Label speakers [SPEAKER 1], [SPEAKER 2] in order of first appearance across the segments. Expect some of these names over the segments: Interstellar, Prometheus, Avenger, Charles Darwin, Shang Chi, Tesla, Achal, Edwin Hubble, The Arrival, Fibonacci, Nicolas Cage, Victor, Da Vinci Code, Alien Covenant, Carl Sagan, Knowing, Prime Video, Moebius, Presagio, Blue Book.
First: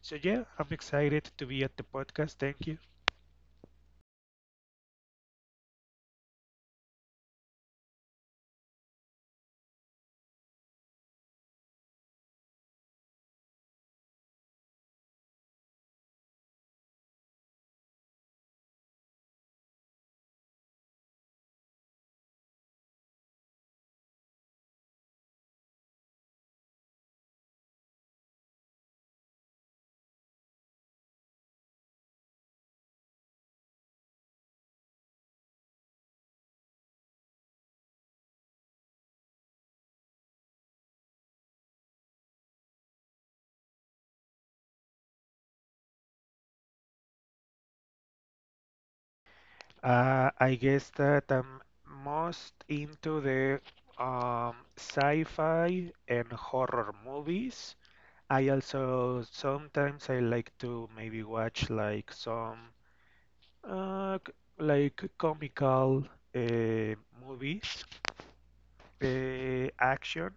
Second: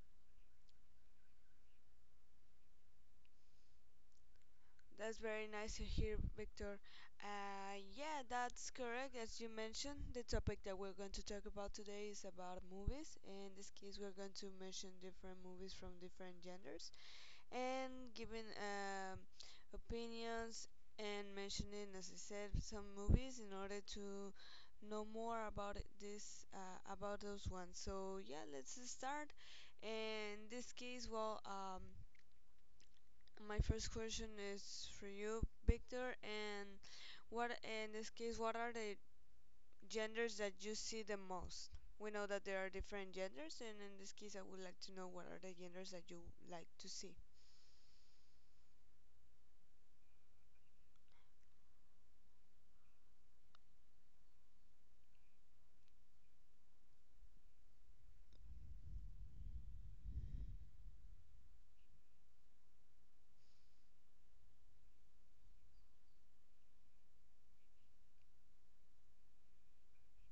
[SPEAKER 1] So yeah, I'm excited to be at the podcast. Thank you.
[SPEAKER 2] That's very nice to hear, Victor. Yeah, that's correct. As you mentioned, the topic that we're going to talk about today is about movies. In this case, we're going to mention different movies from different genders. And giving opinions and mentioning, as I said, some movies in order to know more about this about those ones. So yeah, let's start. In this case, my first question is for you, Victor, and what in this case, what are the genders that you see the most? We know that there are different genders, and in this case, I would like to know what are the genders that you like to see.
[SPEAKER 1] I guess that I'm most into the sci-fi and horror movies. I also sometimes I like to maybe watch like some. Uh, c- like comical uh, movies, action,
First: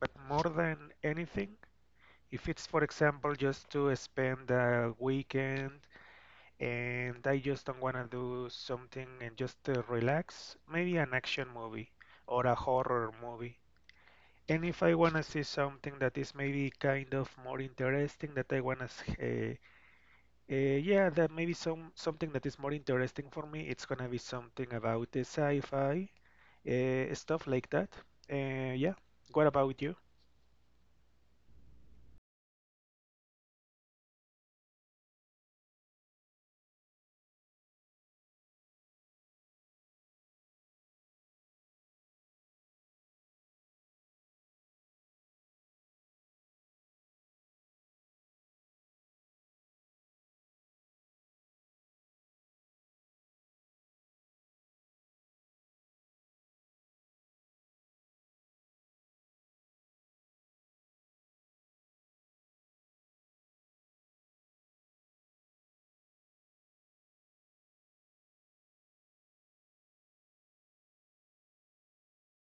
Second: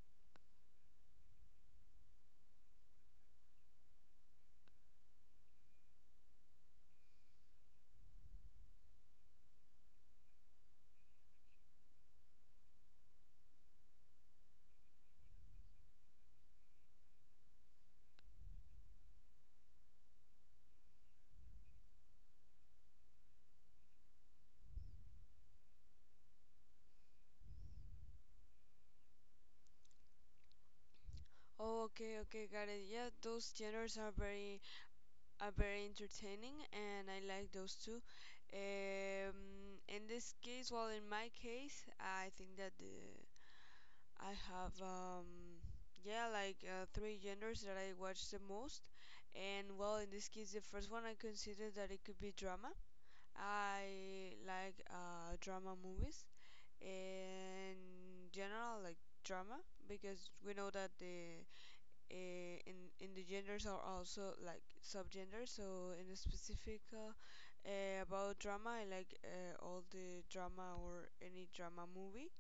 [SPEAKER 1] but more than anything, if it's, for example, just to spend a weekend and I just don't want to do something and just relax, maybe an action movie or a horror movie. And if I want to see something that is maybe kind of more interesting that I want to yeah, that maybe something that is more interesting for me. It's gonna be something about the sci-fi stuff like that. Yeah. What about you?
[SPEAKER 2] Oh, okay, okay, got it. Yeah, those genres are very entertaining, and I like those too. In this case, well, in my case, I think that I have yeah, like three genres that I watch the most, and well, in this case, the first one I consider that it could be drama. I like drama movies in general, like drama, because we know that in the genders are also like subgenders. So in a specific about drama, I like all the drama or any drama movie.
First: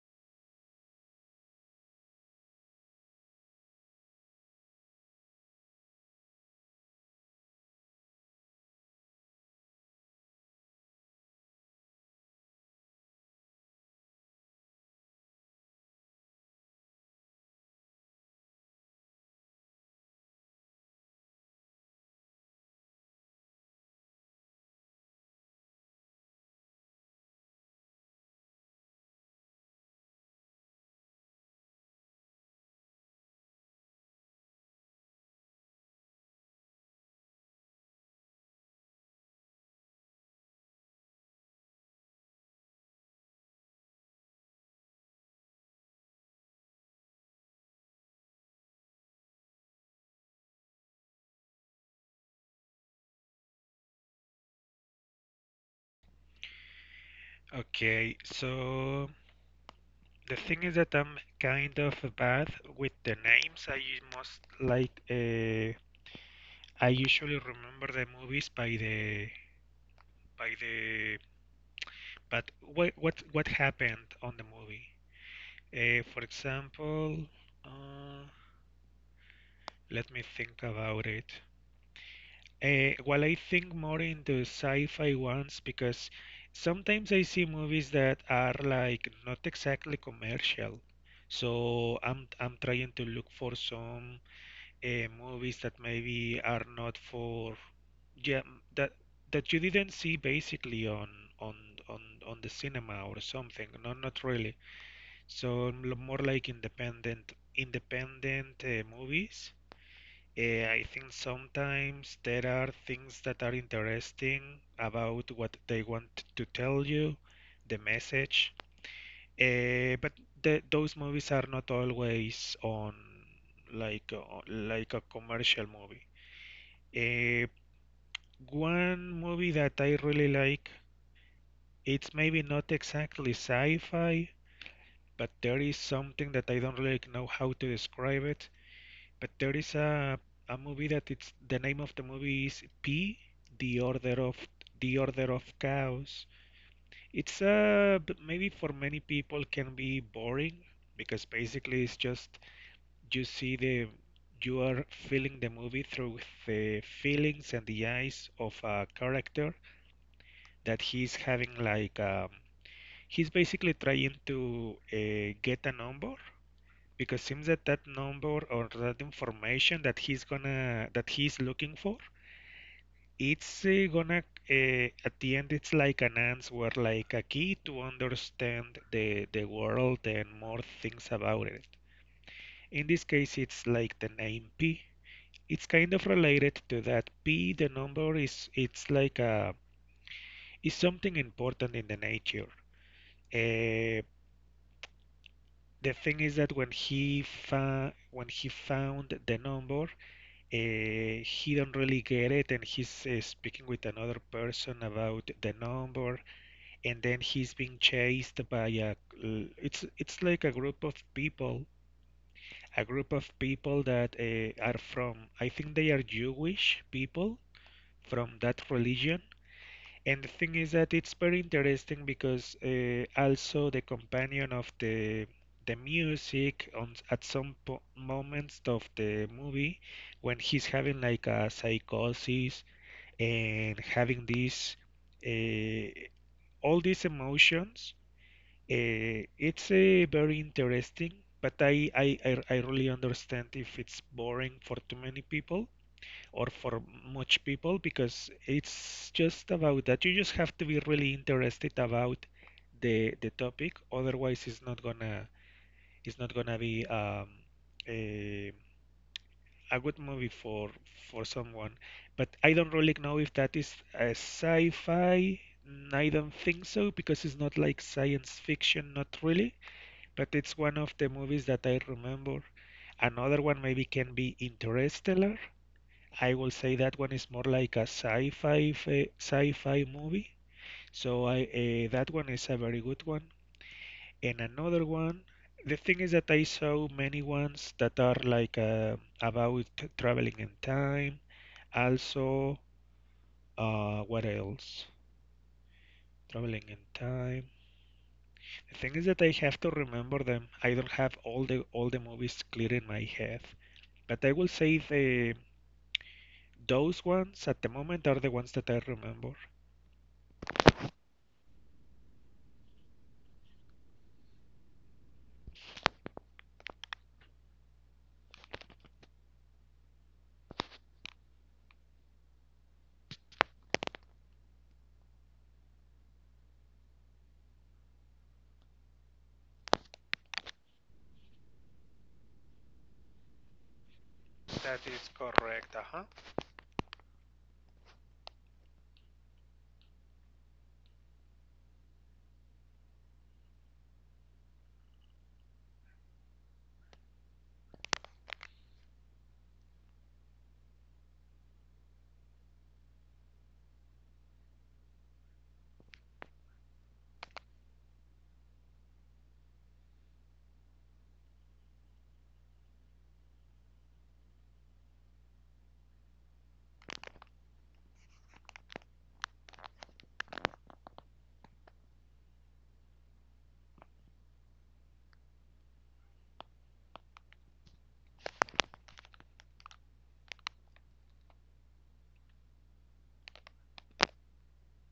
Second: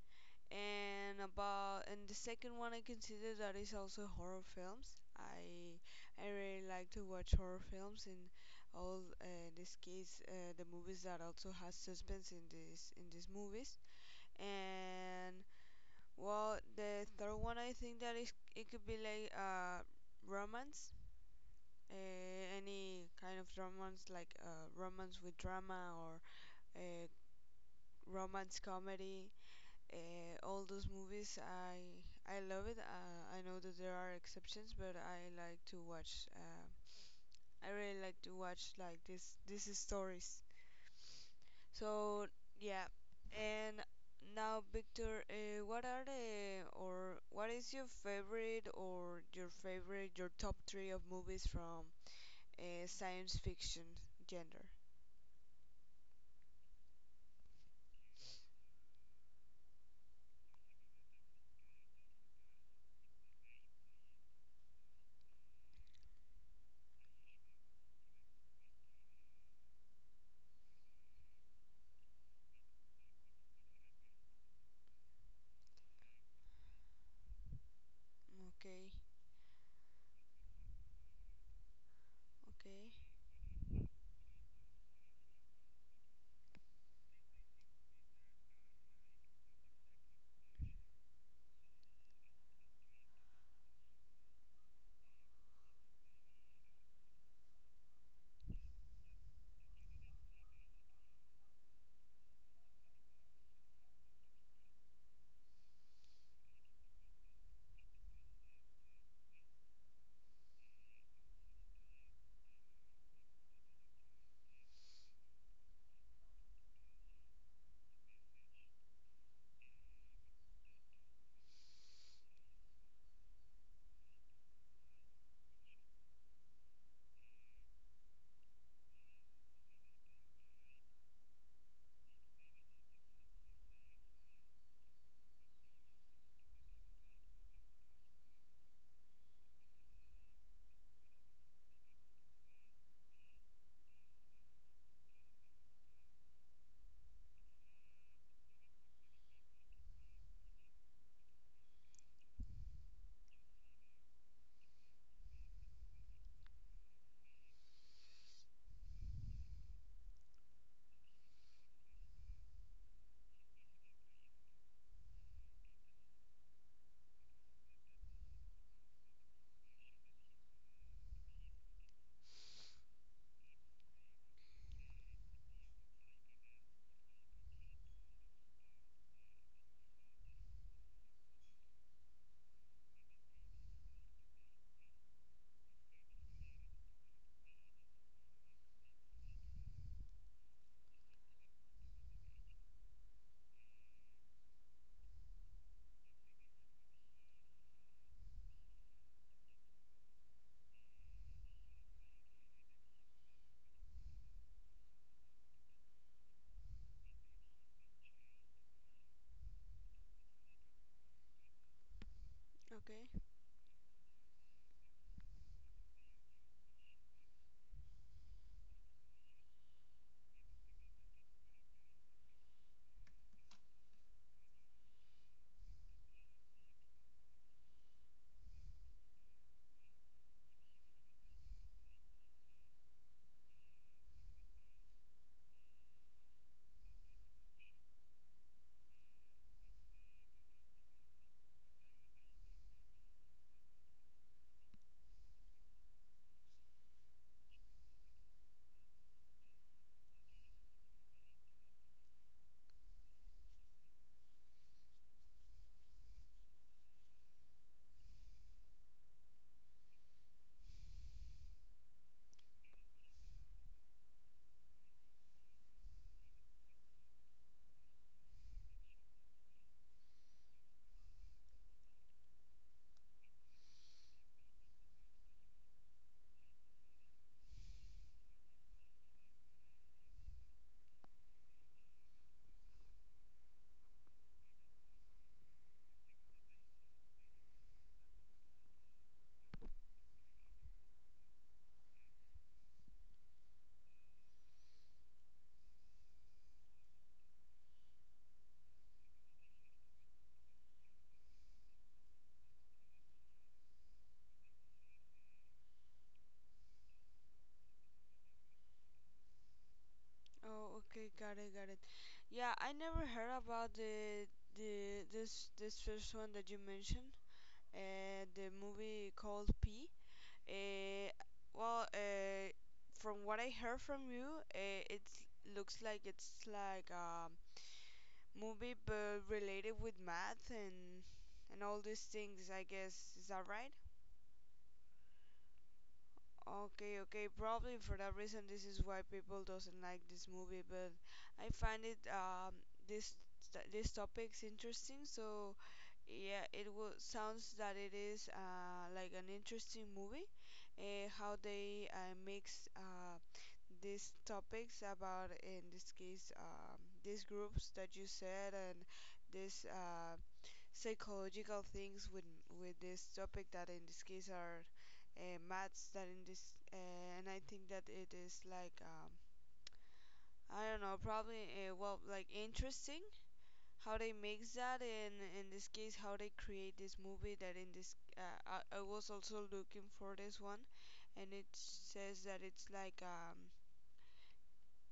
[SPEAKER 2] And about and the second one I consider that is also horror films. I really like to watch horror films and all in this case the movies that also has suspense in this in these movies and well, the third one I think that is it could be like romance, uh, any kind of romance like romance with drama or uh, romance comedy. All those movies I love it. I know that there are exceptions, but I like to watch. I really like to watch like this these stories. So yeah, and now Victor, what are the or what is your favorite or your top three of movies from science fiction genre?
[SPEAKER 1] Okay, so the thing is that I'm kind of bad with the names. I u- most like I usually remember the movies by the by the but what happened on the movie? Uh, for example, uh,
[SPEAKER 2] Okay,
[SPEAKER 1] Let me think about it.
[SPEAKER 2] okay,
[SPEAKER 1] Well, I think more into sci-fi ones because sometimes I see movies that are like not exactly commercial. So I'm trying to look for some movies that maybe are not for yeah that that you didn't see basically on on on the cinema or something. No, not really. So more like independent movies. I think sometimes there are things that are interesting about what they want to tell you, the message. Eh, but those movies are not always on like a commercial movie. Eh, One movie that I really like, it's maybe not exactly sci-fi, but there is something that I don't really know how to describe it. But there is a movie that it's the name of the movie is P, The Order of The Order of Chaos. It's maybe for many people can be boring because basically it's just you see the you are feeling the movie through the feelings and the eyes of a character that he's having like he's basically trying to get a number because seems that that number or that information that he's gonna that he's looking for it's gonna at the end it's like an answer, like a key to understand the world and more things about it. In this case, it's like the name P, it's kind of related to that. P, the number, is it's like a is something important in the nature. uh, the thing is that when when he found the number, he don't really get it, and he's speaking with another person about the number, and then he's being chased by a. It's like a group of people, a group
[SPEAKER 2] okay.
[SPEAKER 1] of people that are from, I think they are Jewish people from that religion, and the thing is that it's very interesting because also the companion of the music on at some po moments of the movie when he's having like a psychosis and having these uh, all these emotions, it's very interesting. But I really understand if it's boring for too many people or for much people because it's just about that. You just have to be really interested about the topic. Otherwise, it's not gonna be a, a good movie for someone. But I don't really know if that is a sci-fi. Mm, I don't think so because it's not like science fiction, not really. But it's one of the movies that I remember. Another one maybe can be Interstellar. I will say that one is more like a sci-fi movie. So I that one is a very good one. And another one, the thing is that I saw many ones that are like about traveling in time. Also, what else? Traveling in time. The thing is that I have to remember them. I don't have all the movies clear in my head, but I will say the those ones at the moment are the ones that I remember.
[SPEAKER 2] Oh, okay, got it, got it. Yeah, I never heard about the this this first one that you mentioned. The movie called P. Uh, well, uh, from what I heard from you, it looks like it's like a movie but related with math and all these things, I guess. Is that right?
[SPEAKER 1] That is correct, uh-huh.
[SPEAKER 2] Okay, okay. Probably for that reason, this is why people doesn't like this movie. But I find it this this topic's interesting. So yeah, it will sounds that it is like an interesting movie. How they mix these topics about in this case these groups that you said and this psychological things with this topic that in this case are maths that in this and I think that it is like I don't know probably well like interesting how they mix that and in this case how they create this movie that in this I was also looking for this one and it says that it's like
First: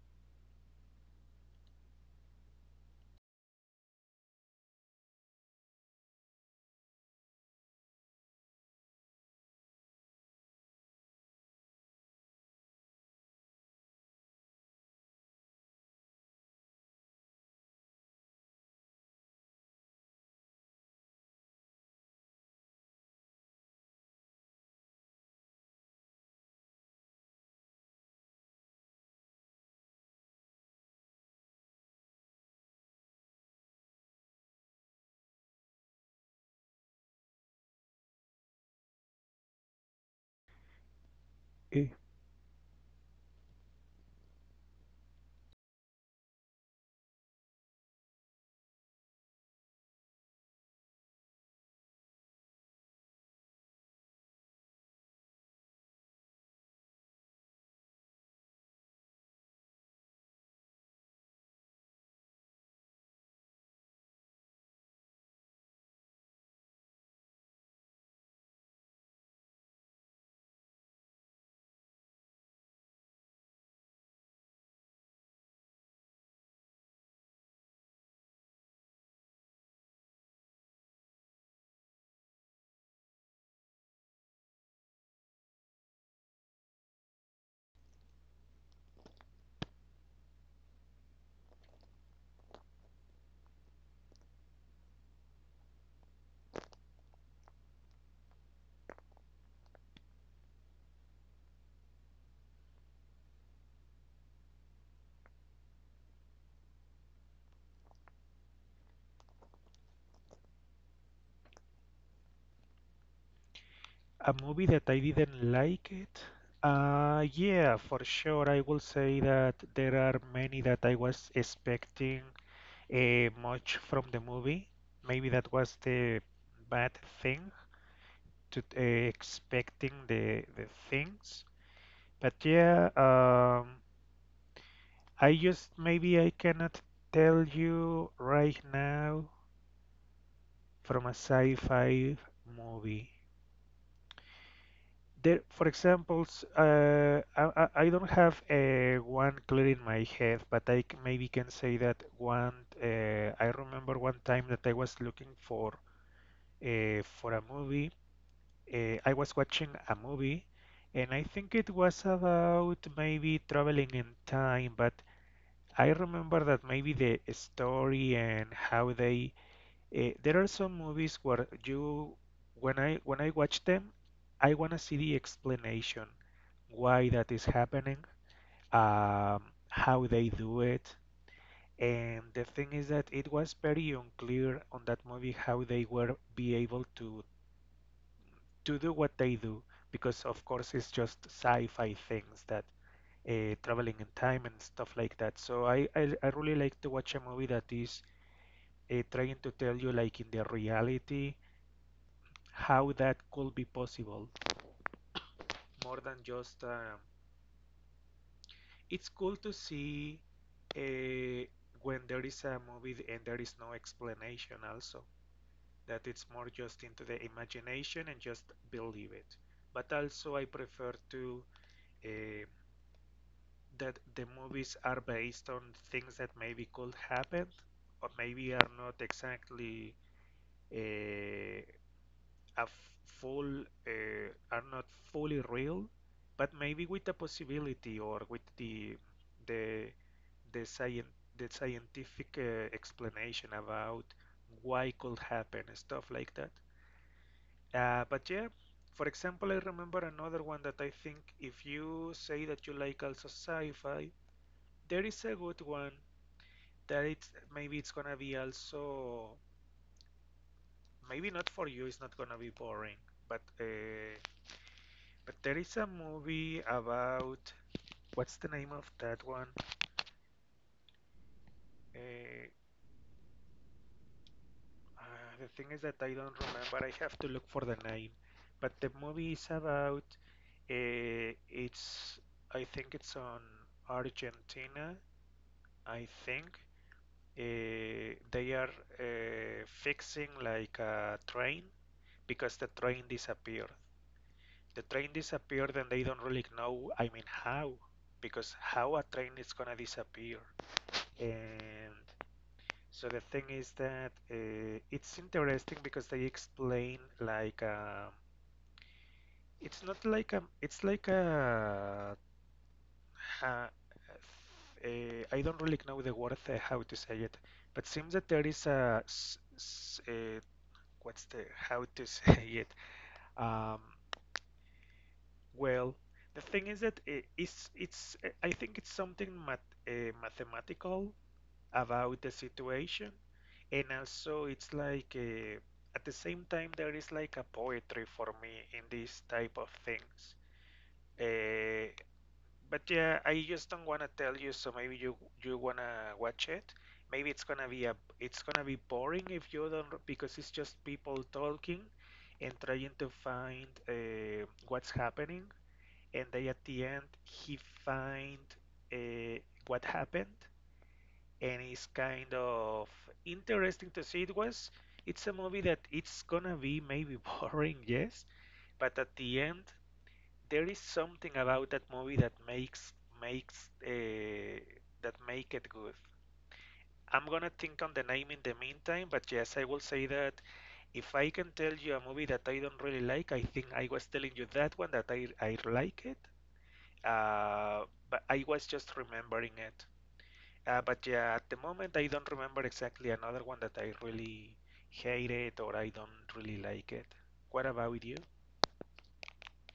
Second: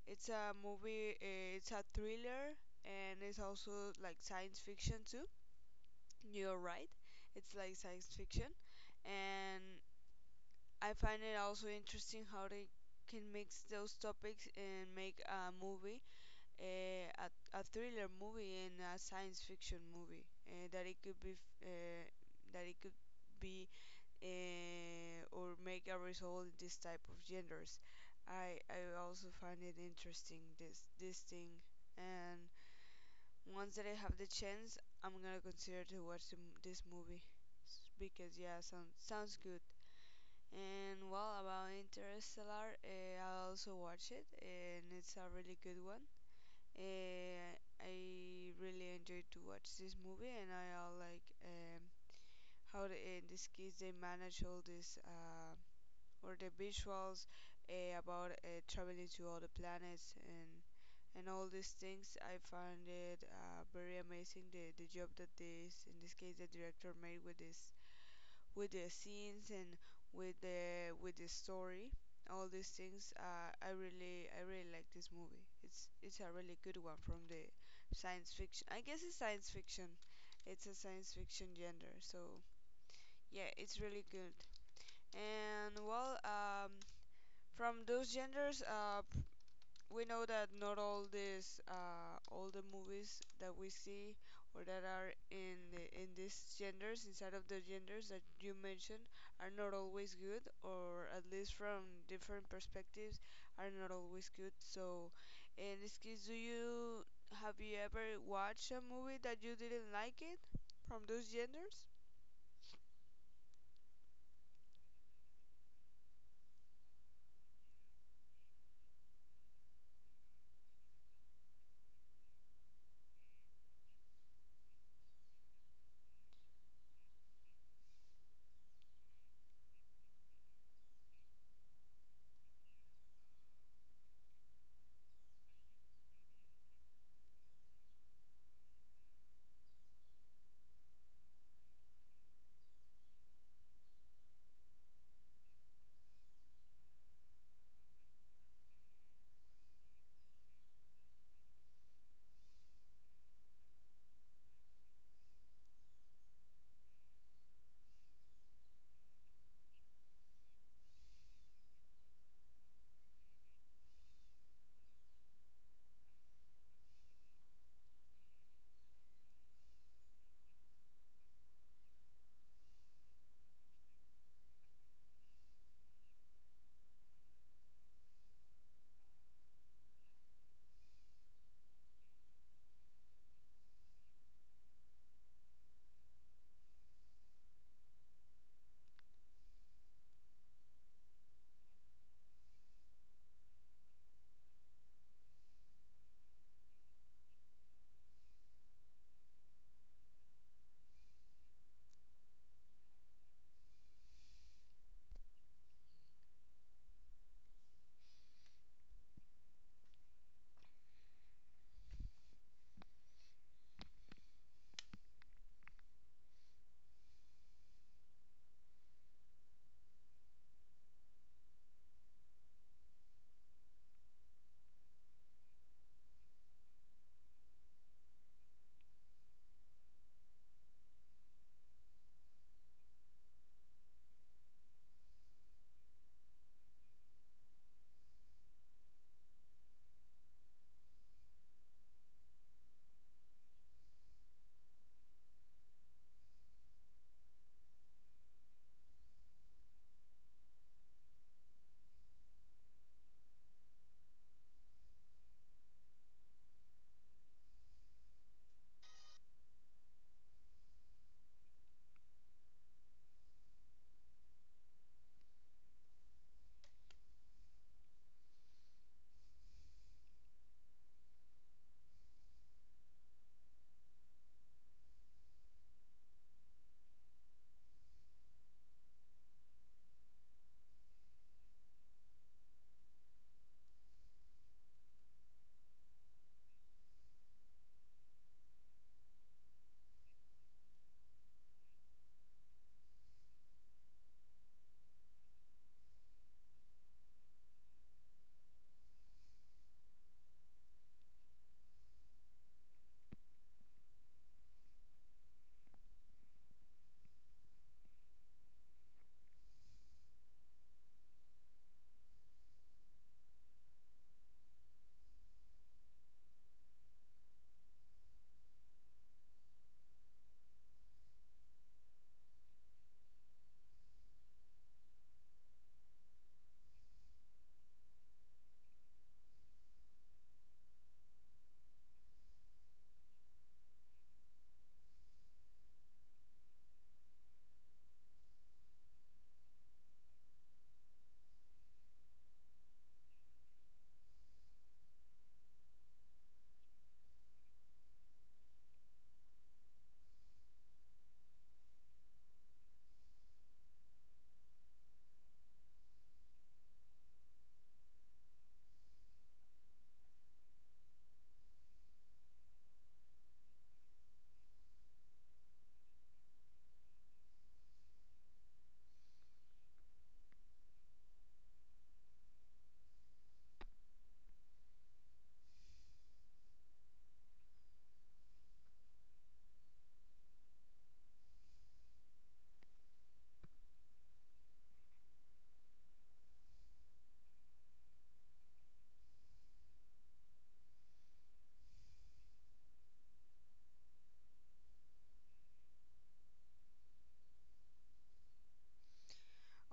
[SPEAKER 2] it's a thriller and it's also like science fiction too. You're right. It's like science fiction, and I find it also interesting how they can mix those topics and make a movie, a thriller movie and a science fiction movie. That it could be, or make a result in this type of genders. I also find it interesting this thing, and once that I have the chance, I'm gonna consider to watch this movie because yeah, sounds sounds good. And well, about
[SPEAKER 1] Eh,
[SPEAKER 2] Interstellar, I also watch it, and it's a really good one. Uh, I really enjoyed to watch this movie, and I all like how in this case they manage all this or the visuals about traveling to all the planets and all these things. I found it very amazing the job that this in this case the director made with this with the scenes and with the story. All these things. I really like this movie. It's a really good one from the science fiction. I guess it's science fiction. It's a science fiction genre. So yeah, it's really good. And well, from those genders, we know that not all these all the movies that we see or that are in these genders inside of the genders that you mentioned are not always good or at least from different perspectives are not always good, so in this case, do you have you ever watched a movie that you didn't like it from those genders?
[SPEAKER 1] A movie that I didn't like it. Yeah, for sure. I will say that there are many that I was expecting much from the movie. Maybe that was the bad thing to expecting the things. But yeah, I just maybe I cannot tell you right now from a sci-fi movie. There, for examples, I don't have one clear in my head, but maybe can say that one. I remember one time that I was looking for a movie. I was watching a movie, and I think it was about maybe traveling in time. But I remember that maybe the story and how they there are some movies where you, when I watch them, I wanna see the explanation why that is happening, um, how they do it, and the thing is that it was very unclear on that movie how they were be able to do what they do because of course it's just sci-fi things that traveling in time and stuff like that. So I really like to watch a movie that is trying to tell you like in the reality how that could be possible more than just it's cool to see uh, when there is a movie and there is no explanation also that it's more just into the imagination and just believe it, but also I prefer to uh, that the movies are based on things that maybe could happen or maybe are not exactly uh, a full are not fully real, but maybe with the possibility or with the the scien the scientific explanation about why could happen stuff like that. But yeah, for example, I remember another one that I think if you say that you like also sci-fi, there is a good one that it's maybe it's gonna be also maybe not for you, it's not gonna be boring, but uh, But there is a movie about what's the name of that one? Uh, the thing is that I don't remember. I have to look for the name. But the movie is about it's I think it's on Argentina. I think they are fixing like a train because the train disappeared. The train disappeared and they don't really know. I mean how because how a train is gonna disappear. And so the thing is that it's interesting because they explain like it's not like a it's like a, ha- I don't really know the word how to say it, but seems that there is a what's the how to say it? Um, well, the thing is that it's I think it's something math mathematical about the situation, and also it's like at the same time there is like a poetry for me in these type of things. uh, but yeah, I just don't want to tell you so maybe you you want to watch it. Maybe it's gonna be a it's gonna be boring if you don't because it's just people talking and trying to find what's happening, and they at the end he find uh, what happened, and it's kind of interesting to see. It was it's a movie that it's gonna be maybe boring, yes, but at the end there is something about that movie that makes makes that make it good. I'm gonna think on the name in the meantime, but yes, I will say that if I can tell you a movie that I don't really like, I think I was telling you that one that I like it, uh, but I was just remembering it. But yeah, at the moment, I don't remember exactly another one that I really hated or I don't really like it. What about you?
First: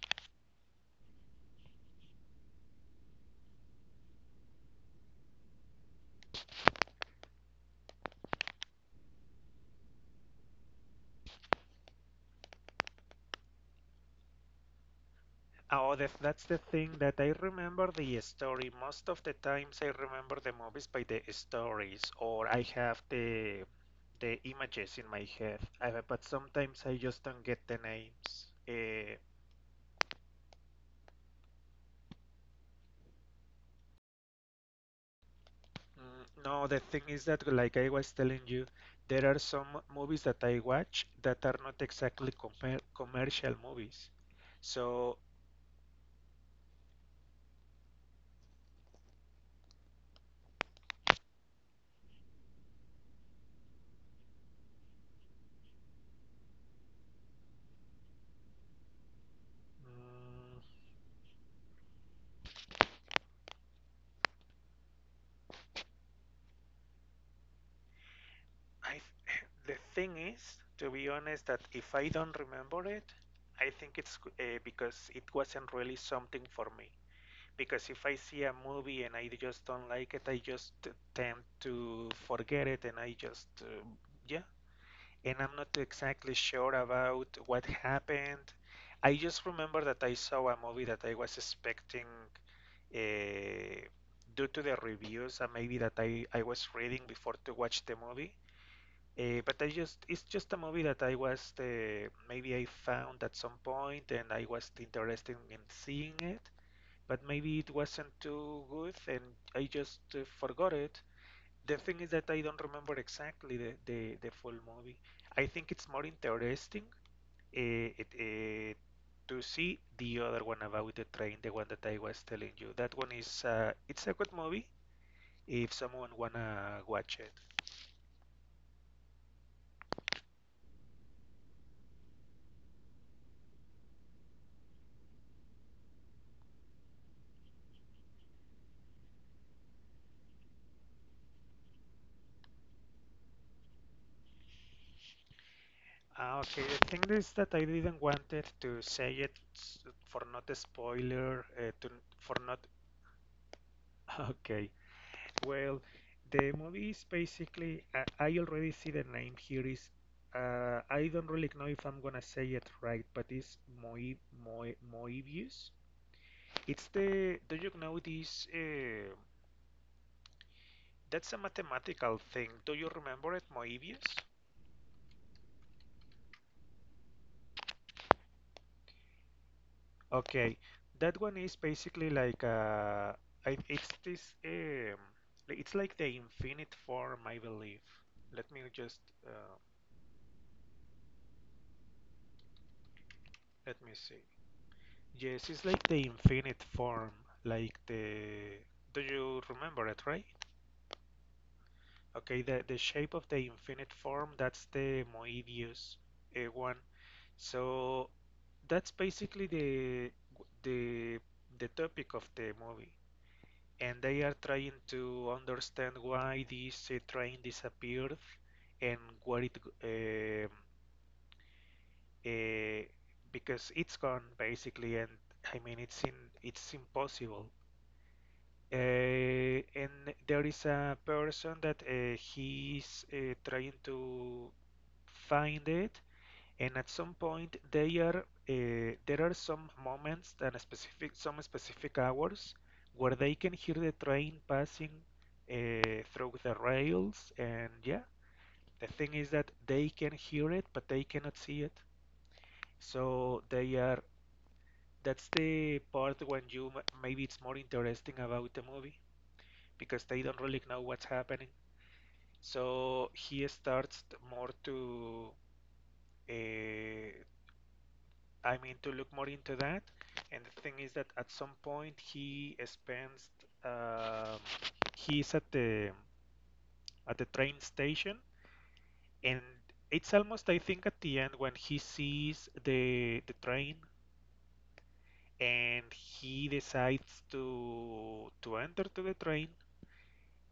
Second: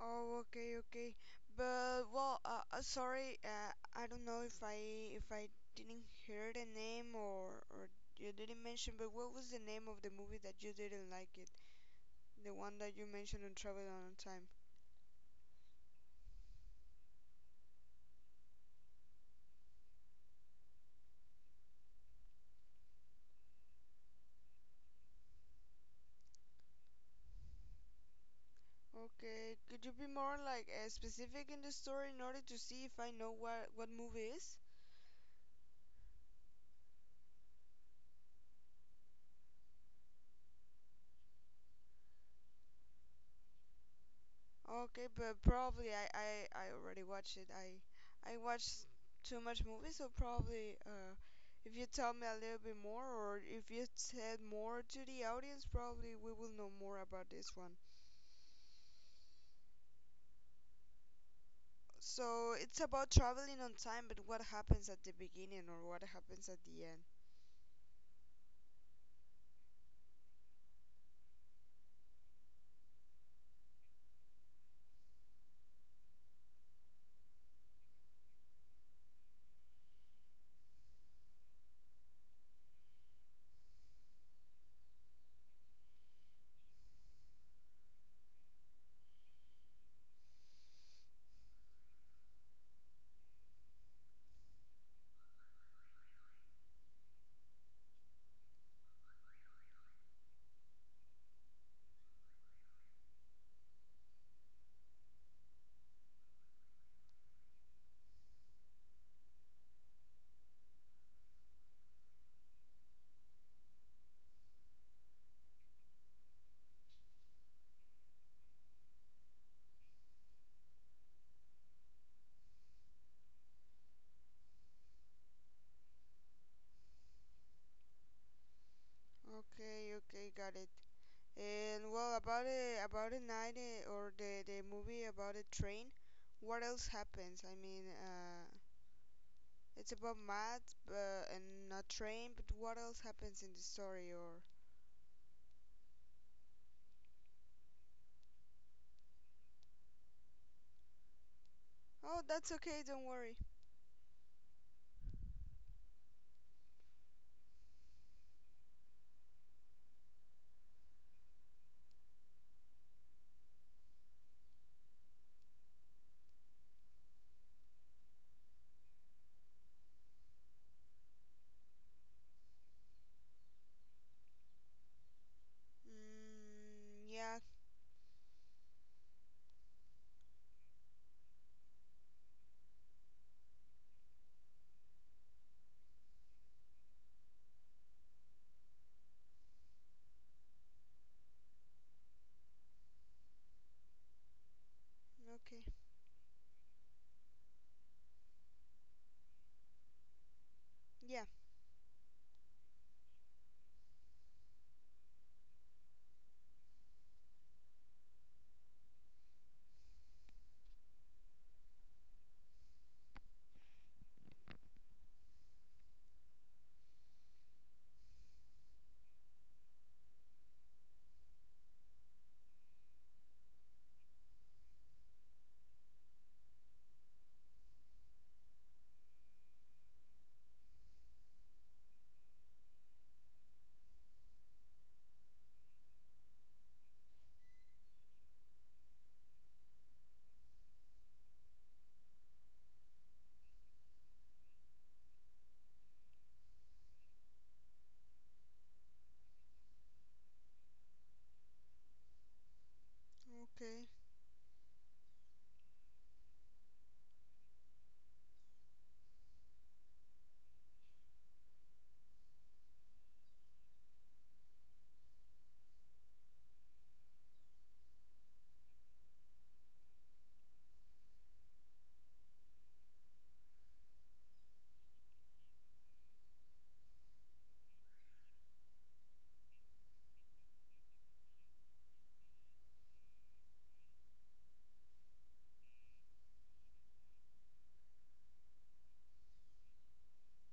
[SPEAKER 2] Oh, okay, okay. But sorry, I don't know if I didn't hear the name or you didn't mention. But what was the name of the movie that you didn't like it? The one that you mentioned on Travel on Time.
[SPEAKER 1] Oh, the, that's the thing that I remember the story. Most of the times, I remember the movies by the stories, or I have the images in my head. I, but sometimes I just don't get the names.
[SPEAKER 2] Okay, could you be more like specific in the story in order to see if I know what movie is?
[SPEAKER 1] Mm, no, the thing is that, like I was telling you, there are some movies that I watch that are not exactly commercial movies.
[SPEAKER 2] Okay,
[SPEAKER 1] So,
[SPEAKER 2] but probably I already watched it. I watched too much movies, so probably if you tell me a little bit more, or if you said more to the audience, probably we will know more about this one.
[SPEAKER 1] mm,
[SPEAKER 2] So it's about traveling on time, but what happens at the beginning or what happens at the end?
[SPEAKER 1] I the thing is, to be honest, that if I don't remember it, I think it's because it wasn't really something for me. Because if I see a movie and I just don't like it, I just tend to forget it, and yeah, I'm not exactly sure about what happened. I just remember that I saw a movie that I was expecting uh, due to the reviews and maybe that I was reading before to watch the movie. But I just it's just a movie that I was maybe I found at some point and I was interested in seeing it, but maybe it wasn't too good and I just forgot it. The thing is that I don't remember exactly the full movie. I think it's more interesting eh, it, eh, to see the other one about the train, the one that I was telling you. That one is it's a good movie if someone wanna watch it.
[SPEAKER 2] Okay, okay, got it. And well, about it, about a or the movie about a train, what else happens? It's about math, but, and a train, but what else happens in the story or?
[SPEAKER 1] Ah, okay, the thing is that I didn't wanted to say for not a spoiler, to
[SPEAKER 2] Oh,
[SPEAKER 1] for
[SPEAKER 2] that's
[SPEAKER 1] not.
[SPEAKER 2] okay, don't worry.
[SPEAKER 1] Okay, well, the movie is basically, I already see the name here is, I don't really know if I'm gonna say it right, but it's Moi, Moebius. It's the, do you know this, that's a mathematical thing. Do you remember it, Moebius?
[SPEAKER 2] Mm, yeah,
[SPEAKER 1] Okay, that one is basically like, it's this, it's like the infinite form, I believe. Let me just, uh, let me see. Yes,
[SPEAKER 2] okay.
[SPEAKER 1] it's like the infinite form, like the. Do you remember it, right?
[SPEAKER 2] Yeah,
[SPEAKER 1] Okay, the shape of the infinite form, that's the Moebius one. So that's basically the the topic of the movie, and they are trying to understand why this train disappeared and what it um uh, because it's gone basically, and I mean it's impossible. And there is a person that he's trying to find it, and at some point they are there are some moments and specific hours where they can hear the train passing through the rails, and yeah, the thing is that they can hear it, but they cannot see it. So they
[SPEAKER 2] okay.
[SPEAKER 1] are that's the part when you maybe it's more interesting about the movie because they don't really know what's happening. So he starts more to, uh, I mean, to look more into that. And the thing is that at some point um, he's at the train station, and it's almost I think at the end when he sees the train and he decides to enter to the train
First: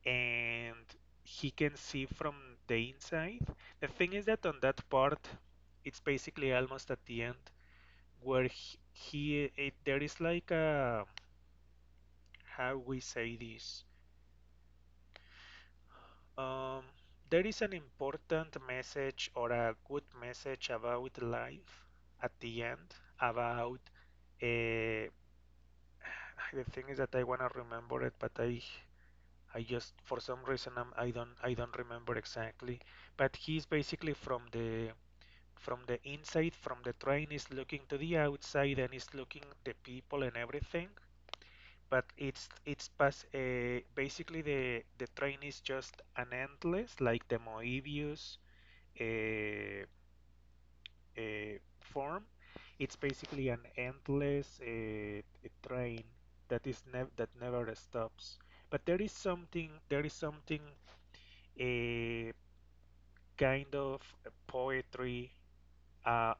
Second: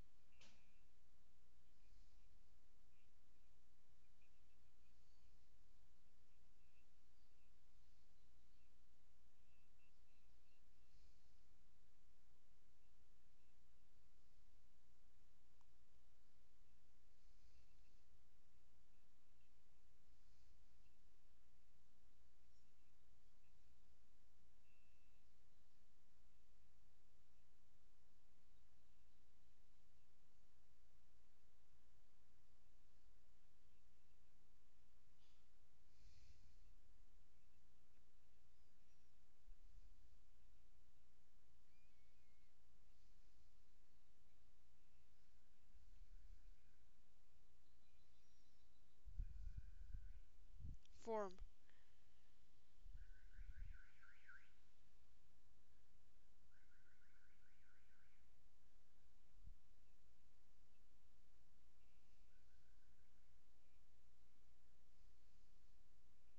[SPEAKER 1] and he can see from the inside. The thing is that on that part, it's basically almost at the end where there is like a how we say this. Um, there is an important message or a good message about life at the end about uh, the thing is that I wanna remember it, but I just for some reason I don't remember exactly, but he's basically from the inside from the train is looking to the outside and is looking the people and everything. But it's past basically the train is just an endless like the Moebius uh,
[SPEAKER 2] Form.
[SPEAKER 1] uh, form. It's basically an endless train that is nev that never stops. But there is something a kind of poetry. Uh,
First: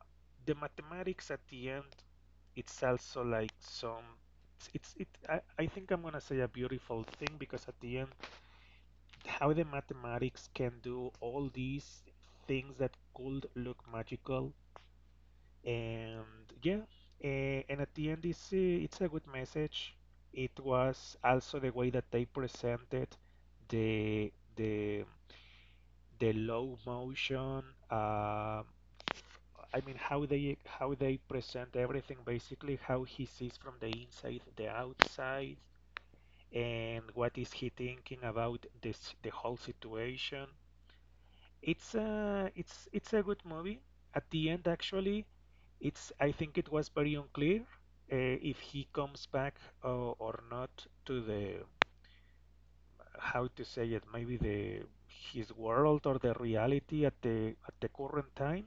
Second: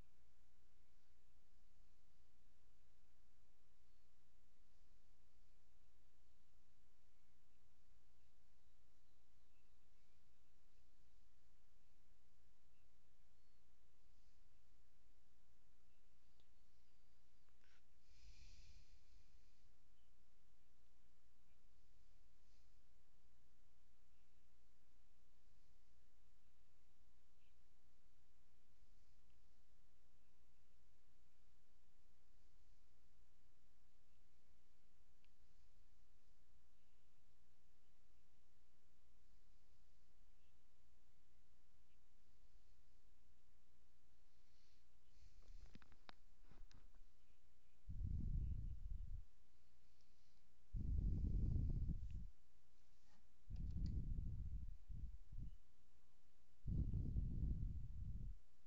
[SPEAKER 1] the mathematics at the end, it's also like some. It's, it. I think I'm gonna say a beautiful thing because at the end, how the mathematics can do all these things that could look magical, and yeah, and at the end, it's a good message. It was also the way that they presented the the the low motion um, I mean how they present everything basically how he sees from the inside the outside and what is he thinking about this the whole situation it's a good movie at the end actually it's I think it was very unclear uh, if he comes back uh, or not to the how to say it maybe the his world or the reality at the current time.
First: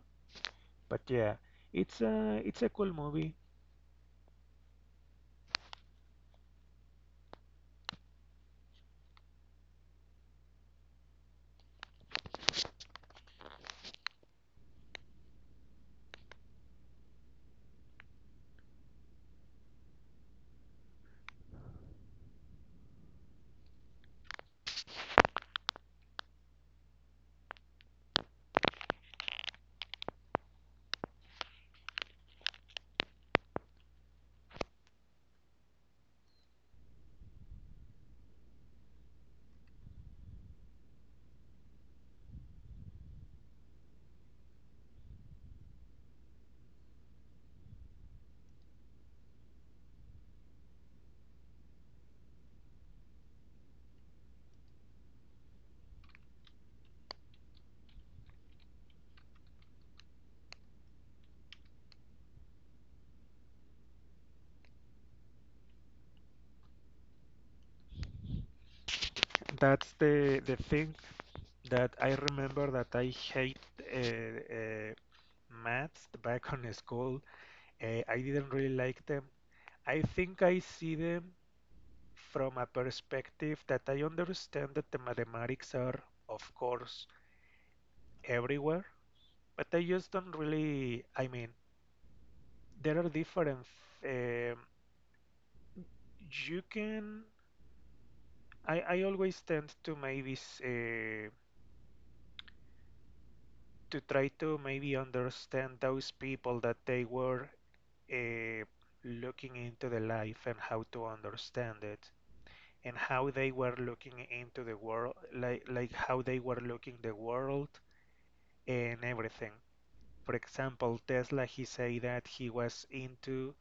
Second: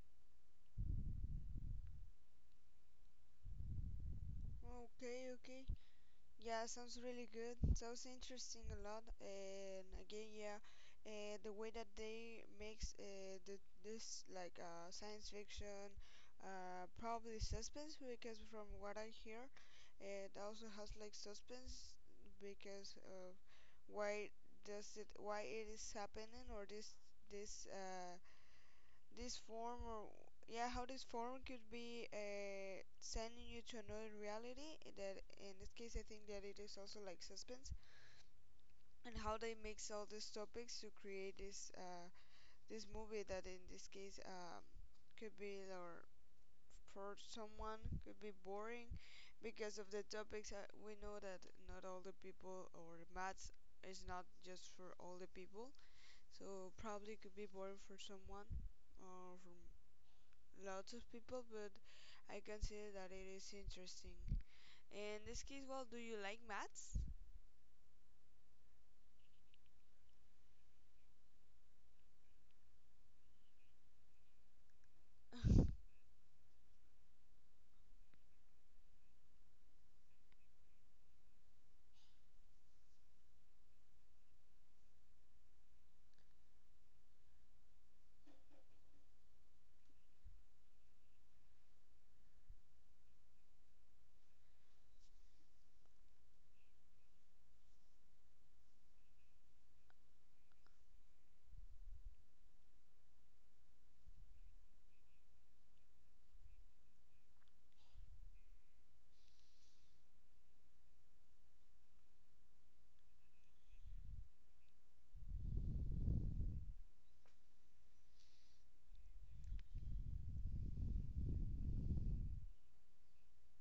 [SPEAKER 1] But yeah, it's a cool movie.
[SPEAKER 2] Okay, okay. Yeah, sounds really good. Sounds interesting a lot. And again, yeah, the way that they makes the, this like science fiction, probably suspense because from what I hear, it also has like suspense because of why does it why it is happening or this this form or yeah how this form could be sending you to another reality that in this case I think that it is also like suspense, and how they mix all these topics to create this this movie that in this case could be or for someone could be boring because of the topics. Uh, we know that not all the people or maths is not just for all the people, so probably could be boring for someone or for lots of people, but I consider that it is interesting. In this case, well, do you like maths?
[SPEAKER 1] That's the thing that I remember that I hate maths back on school. I didn't really like them. I think I see them from a perspective that I understand that the mathematics are, of course, everywhere, but I just don't really. I mean, there are different. Um, you can. I always tend to maybe to try to maybe understand those people that they were uh, looking into the life and how to understand it and how they were looking into the world like how they were looking the world and everything. For example, Tesla, he say that he was into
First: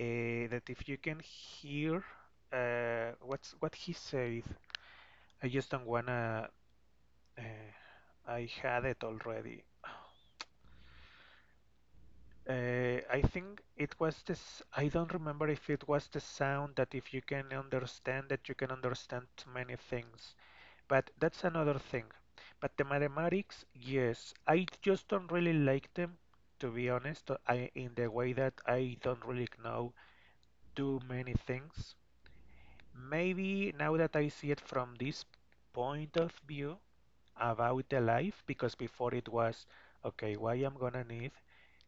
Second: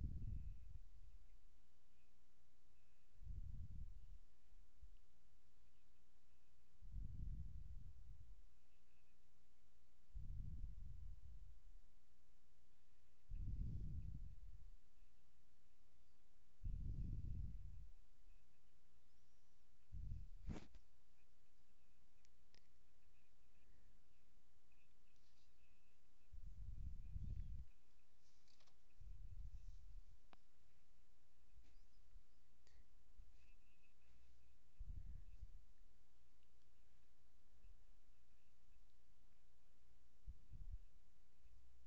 [SPEAKER 1] that if you can hear what's what he said I just don't wanna uh, I had it already I think it was this. I don't remember if it was the sound that if you can understand that you can understand many things. But that's another thing. But the mathematics, yes, I just don't really like them, to be honest. I in the way that I don't really know do many things. Maybe now that I see it from this point of view about the life, because before it was, okay, why I'm gonna need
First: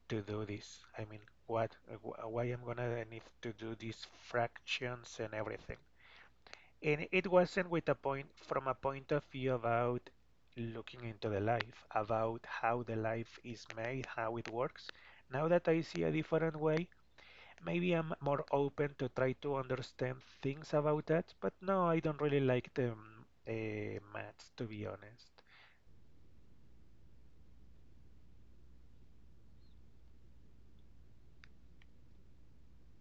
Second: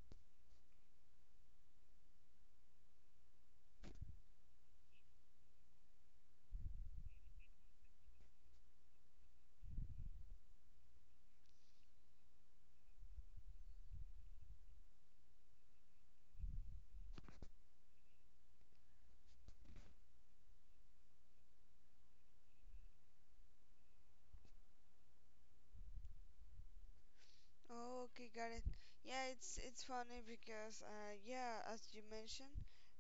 [SPEAKER 1] to do this. I mean, what, why I'm gonna need to do these fractions and everything. And it wasn't with a point from a point of view about looking into the life, about how the life is made, how it works. Now that I see a different way, maybe I'm more open to try to understand things about that. But no, I don't really like the maths, to be honest.
[SPEAKER 2] Oh, okay, got it. Yeah, it's funny because yeah, as you mentioned,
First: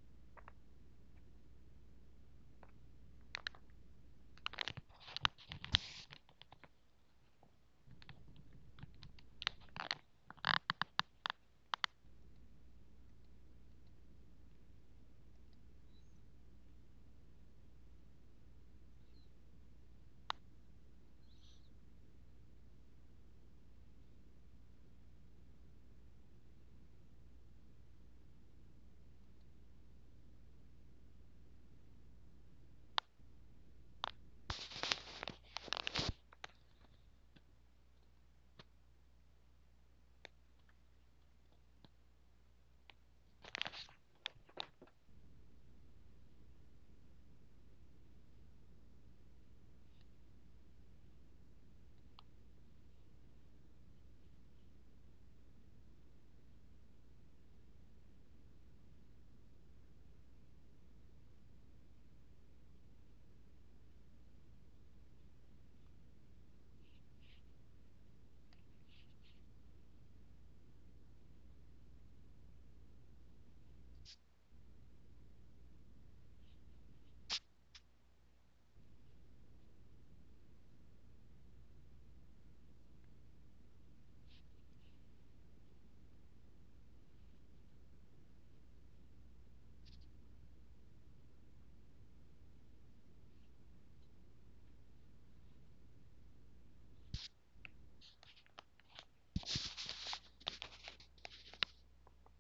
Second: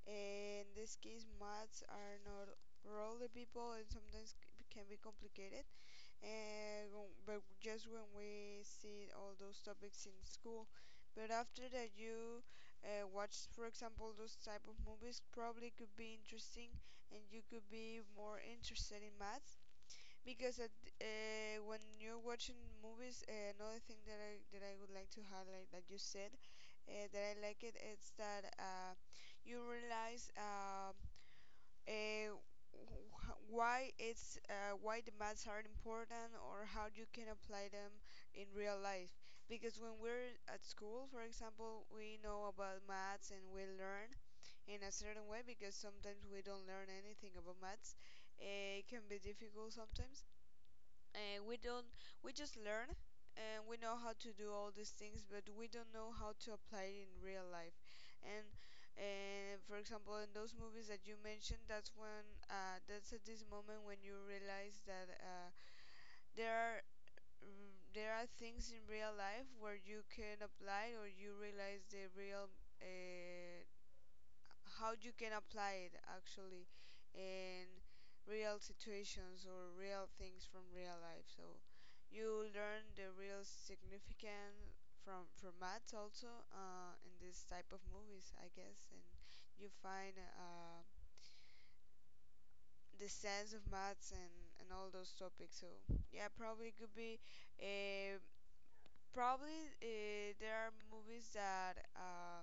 [SPEAKER 2] in this case, maths are not for all the people and sometimes can be complicated. And but just when we see all those topics in school, but after that you watch for example those type of movies probably could be interesting and you could be more interested in math because when you're watching movies another thing that that I would like to highlight that you said that I like it is that you realize uh, why it's why the maths are important or how you can apply them in real life, because when we're at school for example we know about maths and we learn in a certain way because sometimes we don't learn anything about maths. Eh, it can be difficult sometimes. Uh, we don't we just learn and we know how to do all these things but we don't know how to apply it in real life. And for example in those movies that you mentioned that's when that's at this moment when you realize that there are there are things in real life where you can apply or you realize the real uh, how you can apply it actually in real situations or real things from real life, so you learn the real significance from maths also in this type of movies I guess, and you find the sense of maths and all those topics. So yeah probably could be a probably there are movies that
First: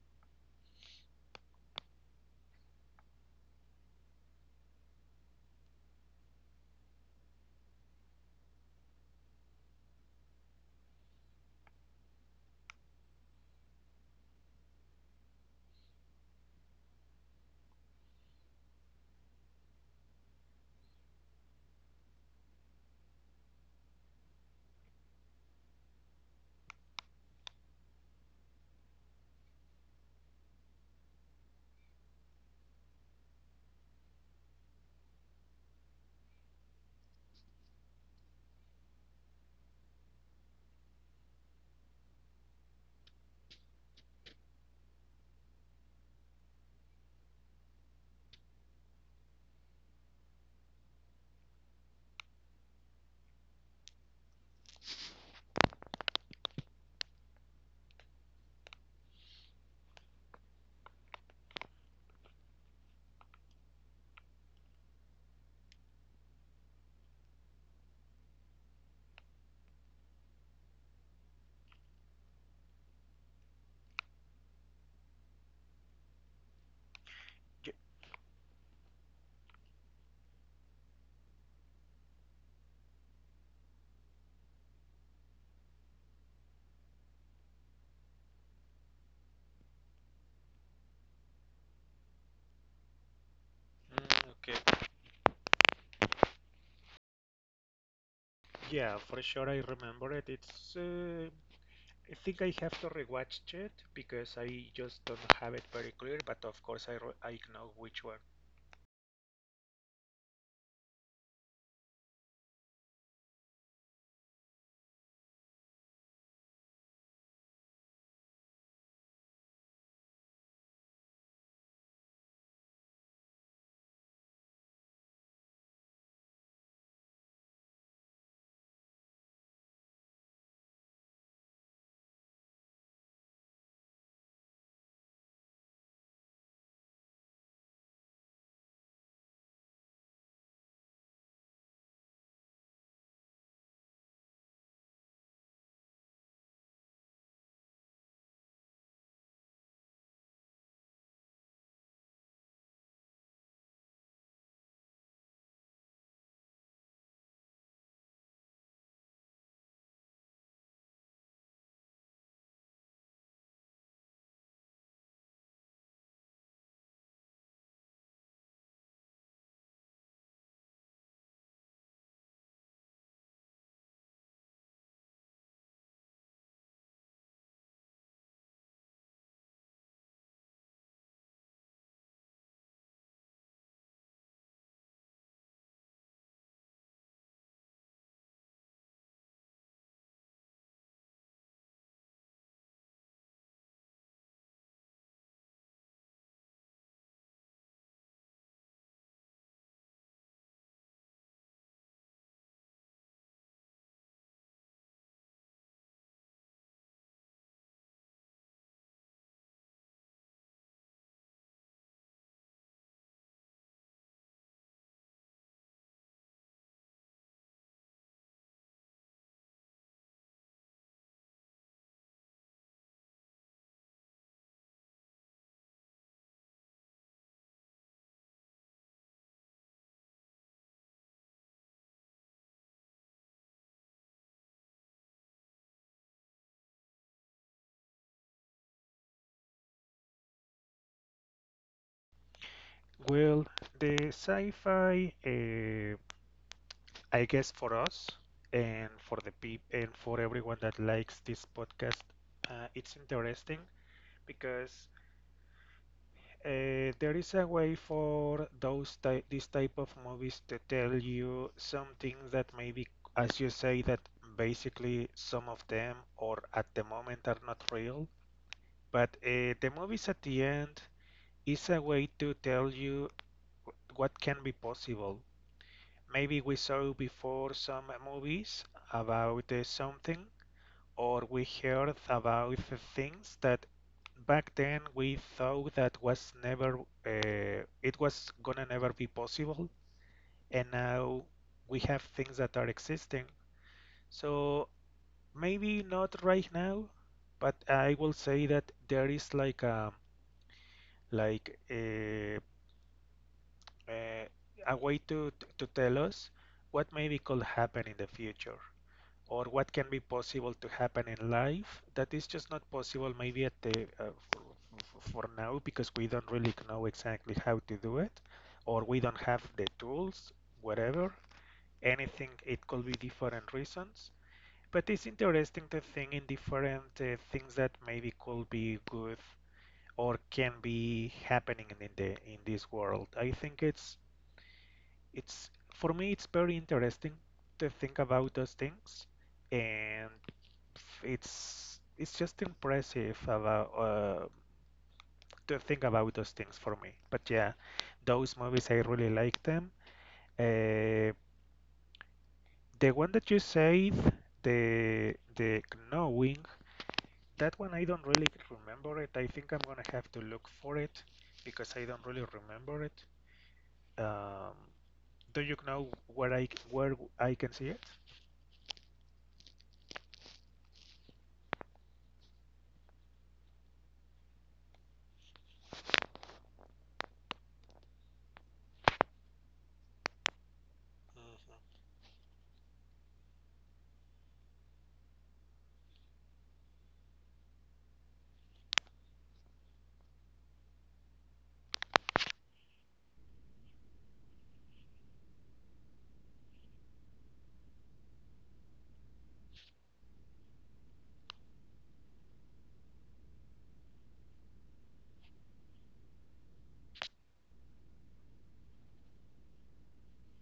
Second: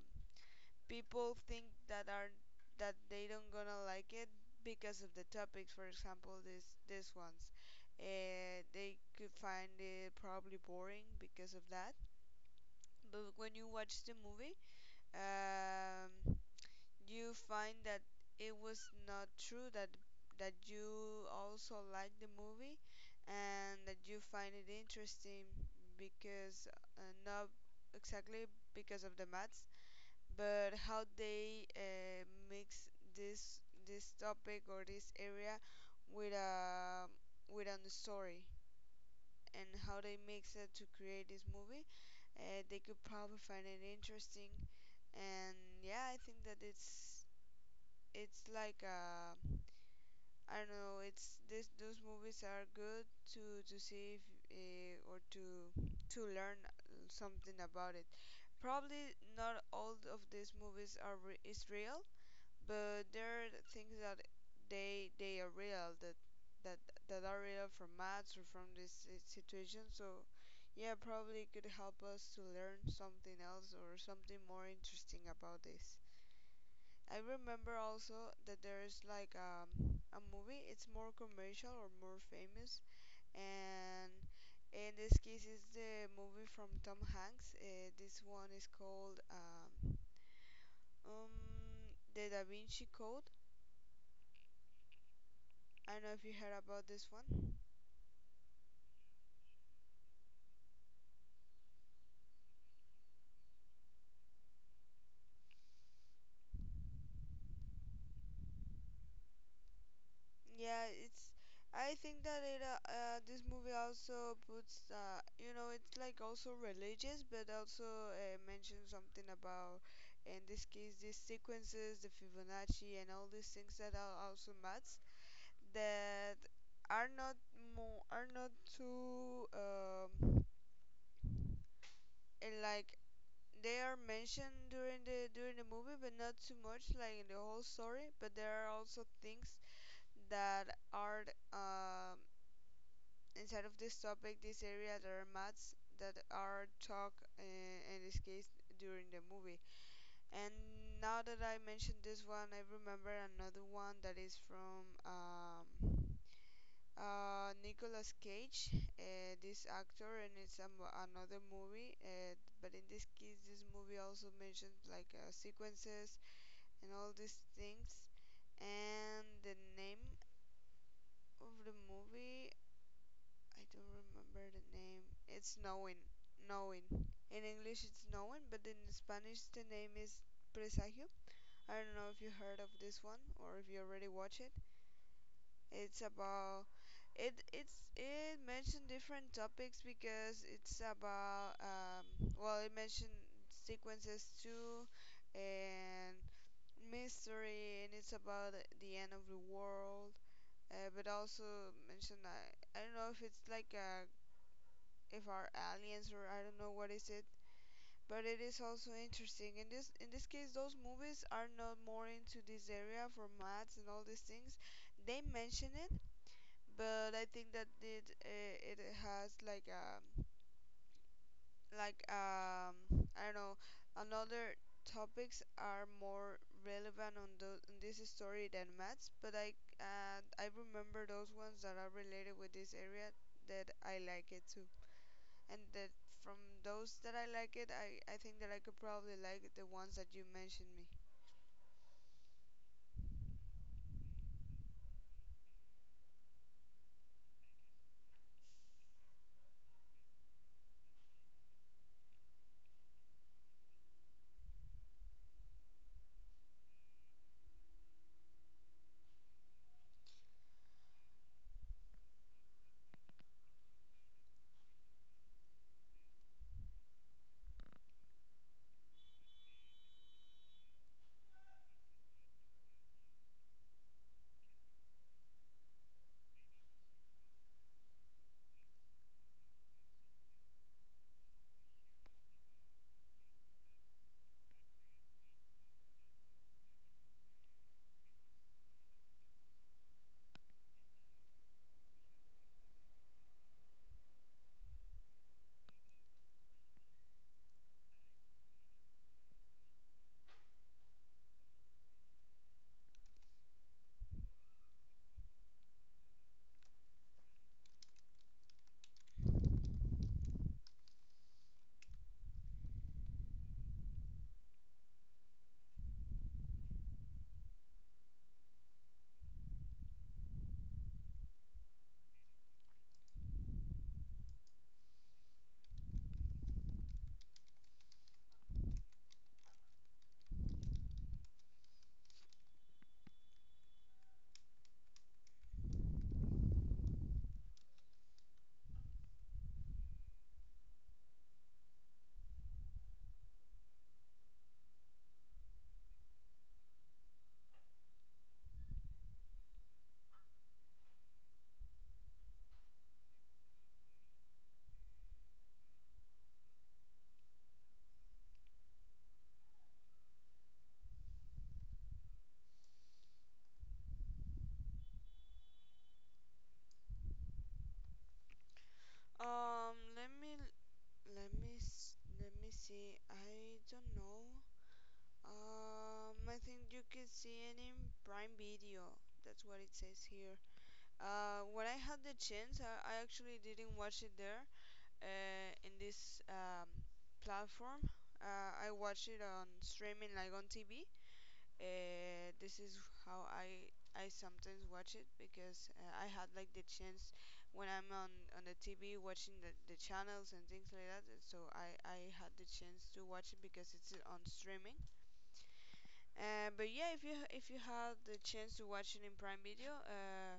[SPEAKER 2] people think that are that they don't gonna like it because of the topics. For example, this ones, they could find it probably boring because of that. But when you watch the movie, um, you find that it was not true that you also like the movie and that you find it interesting because not exactly because of the maths but how they mix this this topic or this area with a story and how they mix it to create this movie. Uh, they could probably find it interesting. And yeah, I think that it's like a, I don't know, it's this those movies are good to see if, or to learn something about it. Probably not all of these movies are is real, but there are things that they are real, that that are real from maths or from this situation. So yeah, probably could help us to learn something else or something more interesting about this. I
[SPEAKER 1] Ju-
[SPEAKER 2] remember also that there is like a movie, it's more commercial or more famous, and in this case it's the movie from Tom Hanks. This one is called, um, the Da Vinci Code.
[SPEAKER 1] Mm, okay.
[SPEAKER 2] I don't know if you heard about this one.
[SPEAKER 1] Yeah, for sure I remember it. It's I think I have to rewatch it because I just don't have it very clear, but of course I know which one.
[SPEAKER 2] Yeah, it's. I think that it this movie also puts, you know, it's like also religious, but also mentions something about, in this case, these sequences, the Fibonacci and all these things that are also maths, that are not, more are not too um, and like, they are mentioned during the movie, but not too much like in the whole story. But there are also things that are um, inside of this topic, this area, there are maths that are talk, in this case, during the movie. And now that I mentioned this one, I remember another one that is from Nicolas Cage, this actor. And it's another movie. But in this case, this movie also mentions like sequences and all these things. And the name of the movie, I don't remember the name. It's Knowing. Knowing. In English it's Knowing, but in Spanish the name is Presagio. I don't know if you heard of this one or if you already watched it. It's about it mentioned different topics, because it's about well it mentioned sequences too, and mystery, and it's about the end of the world. Uh, but also mentioned, I don't know if it's like a, if are aliens, or I don't know what is it. But it is also interesting. In this case, those movies are not more into this area for maths and all these things. They mention it, but I think that it it has like um, like um, I don't know, another topics are more relevant on the in this story than maths. But I remember those ones that are related with this area, that I like it too. And that from, those that I like it, I think that I could probably like the ones that you mentioned me.
[SPEAKER 1] Well, the sci-fi, I guess for us and for the peop and for everyone that likes this podcast, it's interesting because there is a way for those type this type of movies to tell you something that maybe, as you say, that basically some of them or at the moment are not real. But the movies at the end is a way to tell you what can be possible. Maybe we saw before some movies about something, or we heard about things that back then we thought that was never, it was gonna never be possible, and now we have things that are existing. So maybe not right now, but I will say that there is like like a uh, a way to tell us what maybe could happen in the future or what can be possible to happen in life that is just not possible maybe at the for now because we don't really know exactly how to do it or we don't have the tools, whatever, anything, it could be different reasons. But it's interesting to think in different things that maybe could be good or can be happening in the in this world. I think it's for me it's very interesting to think about those things, and it's just impressive about to think about those things for me. But yeah, those movies I really like them. uh, the one that you said, the knowing, that one I don't really remember it. I think I'm gonna have to look for it because I don't really remember it. um, do you know where I can see it?
[SPEAKER 2] Let me let me let me see. I don't know. I think you can see it in Prime Video. That's what it says here.
[SPEAKER 1] Mhm.
[SPEAKER 2] When I had the chance, I actually didn't watch it there. In this um, platform, I watched it on streaming, like on TV. Uh, this is how I sometimes watch it, because I had like the chance when I'm on the TV watching the channels and things like that. And So I had the chance to watch it because it's on streaming. But yeah, if you had the chance to watch it in Prime Video,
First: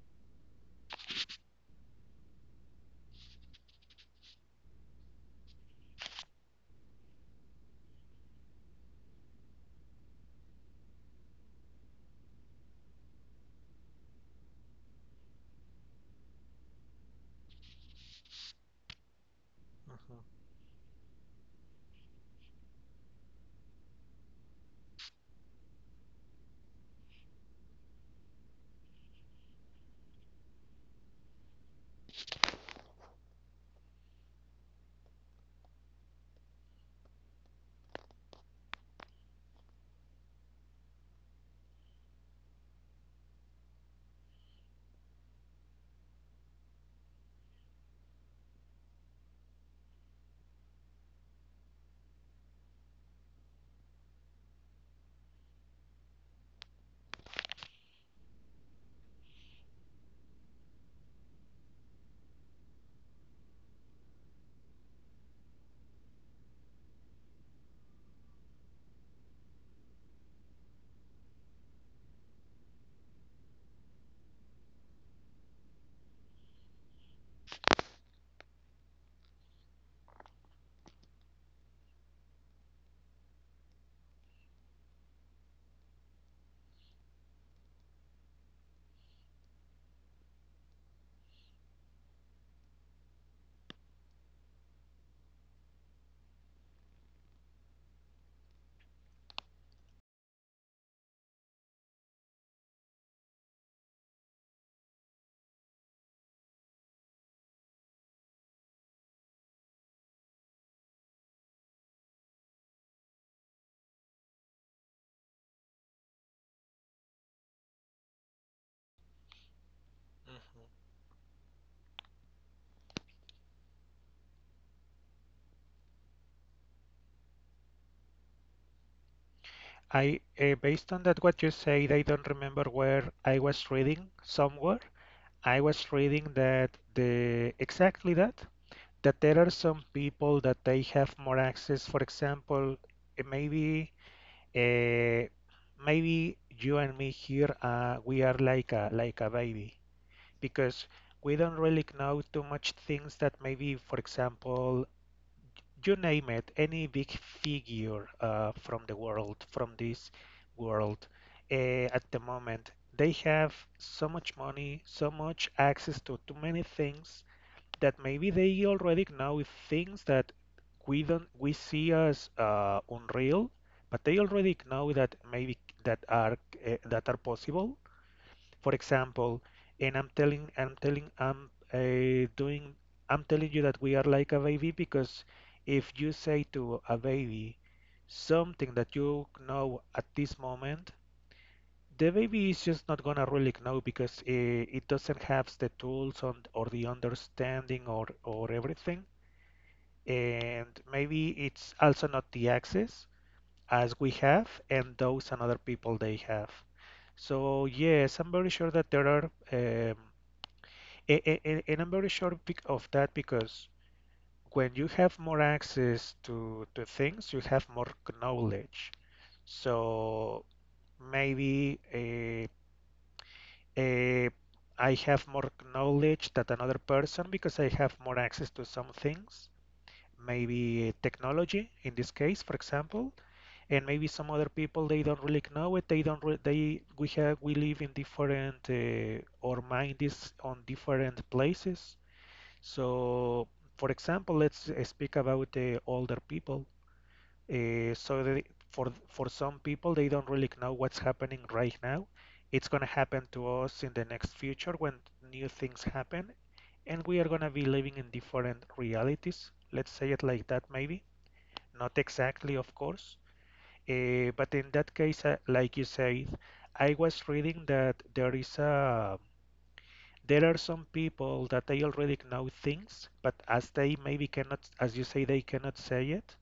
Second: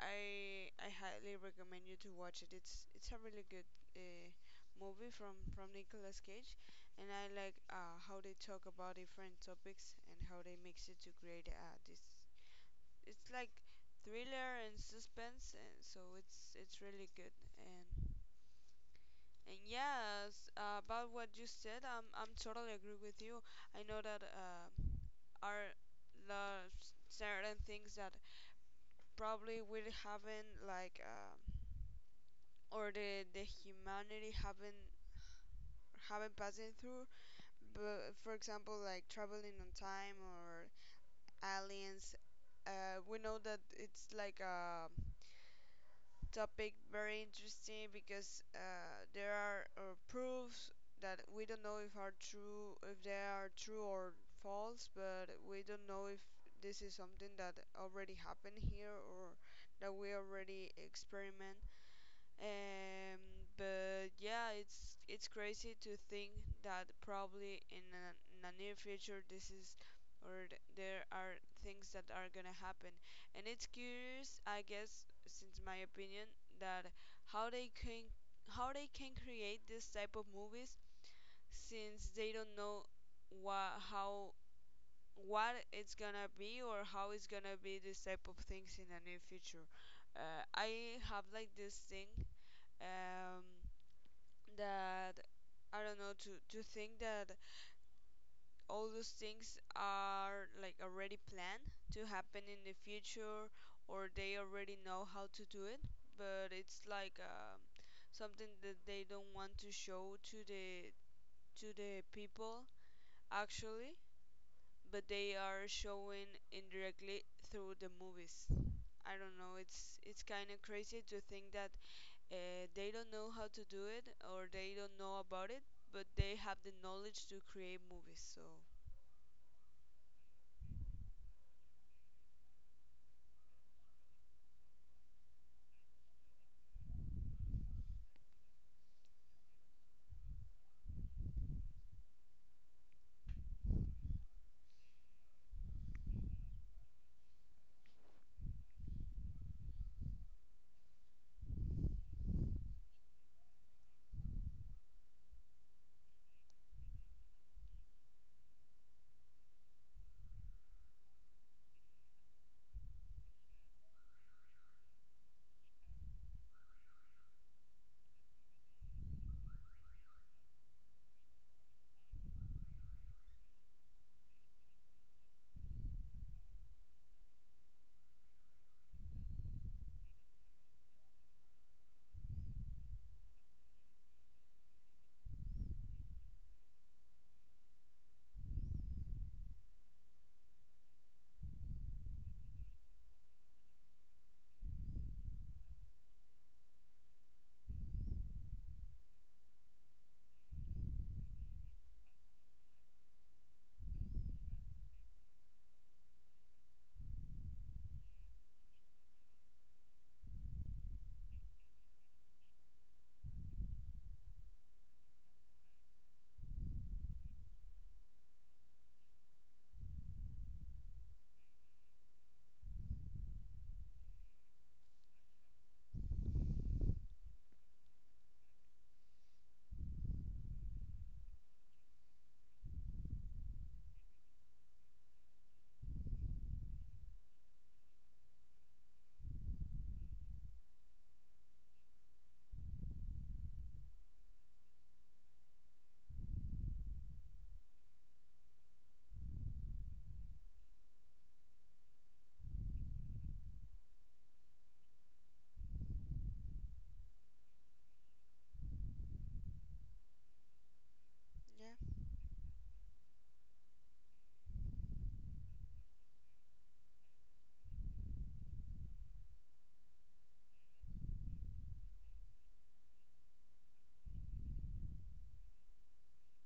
[SPEAKER 2] I highly recommend you to watch it. It's a really good uh, movie from Nicolas Cage. And I like how they talk about different topics and how they mix it to create this. It's like thriller and suspense, and so it's really good. And
[SPEAKER 1] Mhm,
[SPEAKER 2] yes, about what you said, I'm totally agree with you. I know that are the certain things that probably we haven't like. Or the humanity haven't passing through, but for example like traveling on time or aliens, we know that it's like a topic very interesting, because there are proofs that we don't know if are true, if they are true or false, but we don't know if this is something that already happened here, or that we already experiment. Um, but yeah, it's crazy to think that probably in a near future this is, or there are things that are gonna happen. And it's curious, I guess, since my opinion, that how they can how they can create this type of movies, since they don't know what how, what it's gonna be or how it's gonna be this type of things in the near future. I have like this thing, um, that I don't know, to think that all those things are like already planned to happen in the future, or they already know how to do it, but it's like something that they don't want to show to the people actually, but they are showing indirectly through the movies. I don't know. It's kind of
[SPEAKER 1] mhm.
[SPEAKER 2] crazy to think that they don't know how to do it, or they don't know about it, but they have the knowledge to create movies. So
[SPEAKER 1] I, based on that, what you said, I don't remember where I was reading somewhere. I was reading that the exactly that there are some people that they have more access. For example, eh, maybe uh, maybe you and me here, we are like a baby because we don't really know too much things that maybe, for example, you name it, any big figure from the world, from this world, uh, at the moment, they have so much money, so much access to too many things, that maybe they already know things that we don't we see as unreal, but they already know that maybe that are that are possible. For example, and I'm telling you that we are like a baby because if you say to a baby something that you know at this moment, the baby is just not gonna really know because it doesn't have the tools on, or the understanding, or everything. And maybe it's also not the access as we have and those and other people they have. So yes, I'm very sure that there are um, a- a- and I'm very sure bec- of that because when you have more access to things, you have more knowledge. So maybe eh, I have more knowledge than another person because I have more access to some things, maybe technology in this case, for example, and maybe some other people they don't really know it. They don't re they we have we live in different our mind is on different places. So, for example, let's speak about the older people. So they, for some people, they don't really know what's happening right now. It's going to happen to us in the next future when new things happen, and we are going to be living in different realities. Let's say it like that, maybe.
[SPEAKER 2] yeah,
[SPEAKER 1] Not exactly, of course. But in that case, like you said, I was reading that there is a there are some people that they already know things, but as they maybe cannot, as you say, they cannot say it.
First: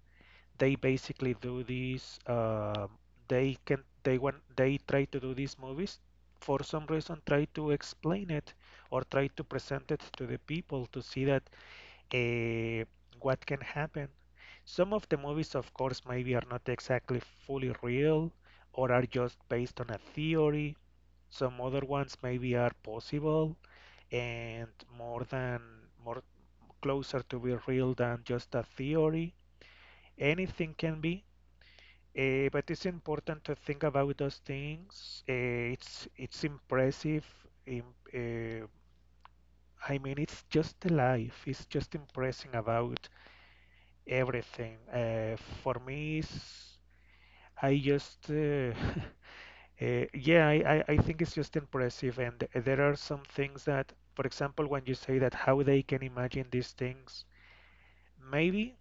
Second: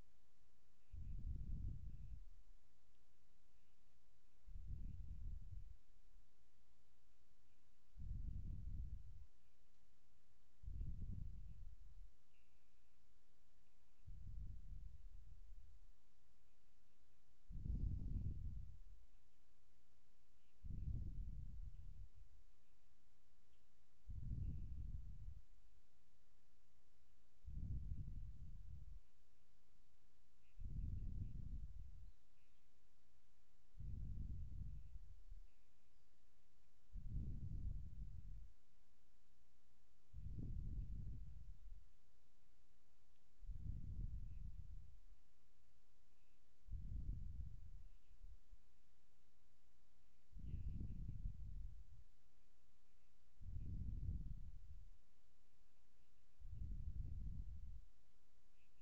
[SPEAKER 1] They basically do these. They can. They want. They try to do these movies. For some reason, try to explain it or try to present it to the people to see that eh, what can happen. Some of the movies, of course, maybe are not exactly fully real or are just based on a theory. Some other ones maybe are possible and more than more closer to be real than just a theory. Anything can be. But it's important to think about those things. It's it's impressive. im- eh, I mean, it's just life. It's just impressing about everything. For me, it's- I just Yeah, I I think it's just impressive, and there are some things that, for example, when you say that how they can imagine these things, maybe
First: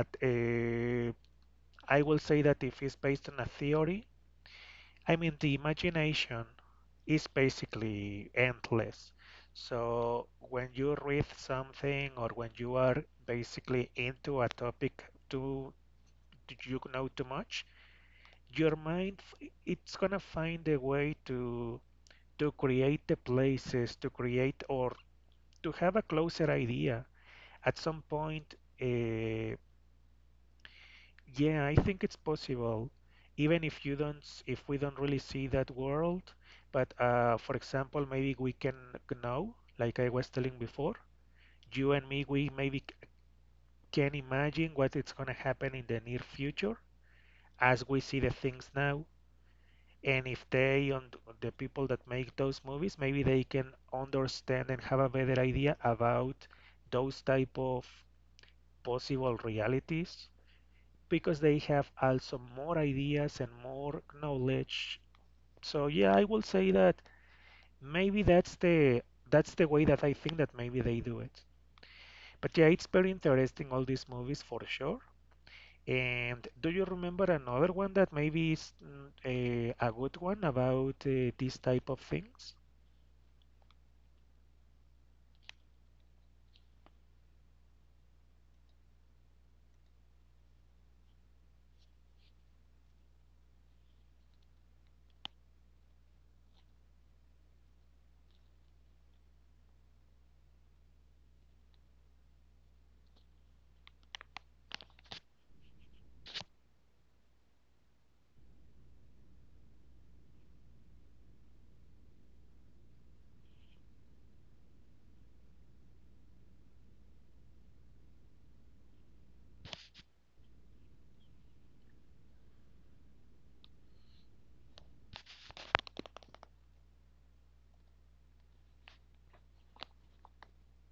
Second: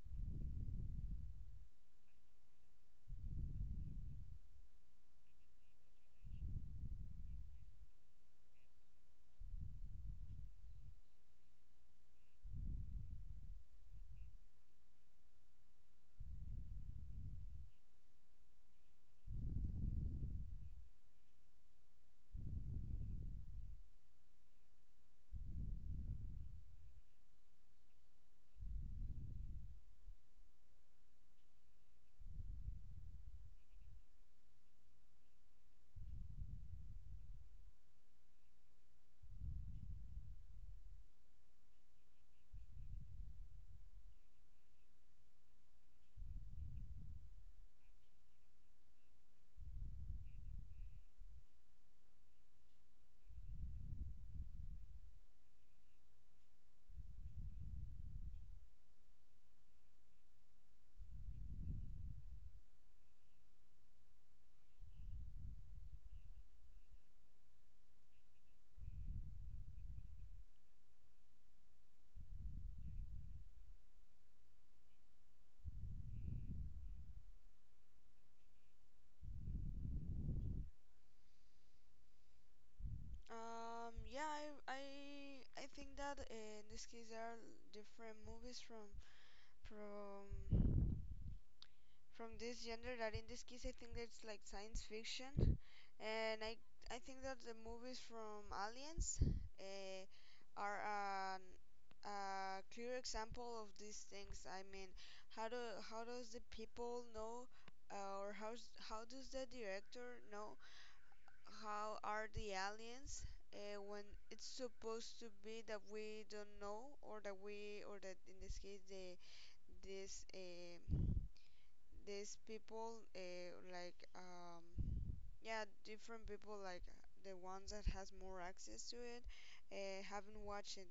[SPEAKER 1] at I will say that if it's based on a theory, I mean the imagination is basically endless. So when you read something or when you are basically into a topic too, you know too much your mind, it's gonna find a way to create the places to create or to have a closer idea at some point uh, yeah, I think it's possible even if you don't s- if we don't really see that world, but for example, maybe we can know, like I was telling before, you and me, we maybe can imagine what it's going to happen in the near future as we see the things now, and if they and the people that make those movies, maybe they can understand and have a better idea about those type of possible realities because they have also more ideas and more knowledge. So yeah, I will say that maybe that's the way that I think that maybe they do it. But yeah, it's very interesting all these movies for sure. And do you remember another one that maybe is a good one about these type of things?
[SPEAKER 2] yeah, I think that in this case there are different movies from from this genre that in this case I think that's like science fiction. And I think that the movies from Aliens uh, are a clear example of these things. I mean, how do how does the people know, or how does the director know how are the aliens, when it's supposed to be that we don't know, or that we, or that in this case the, this um, these people like yeah, different people, like the ones that has more access to it, haven't watched it,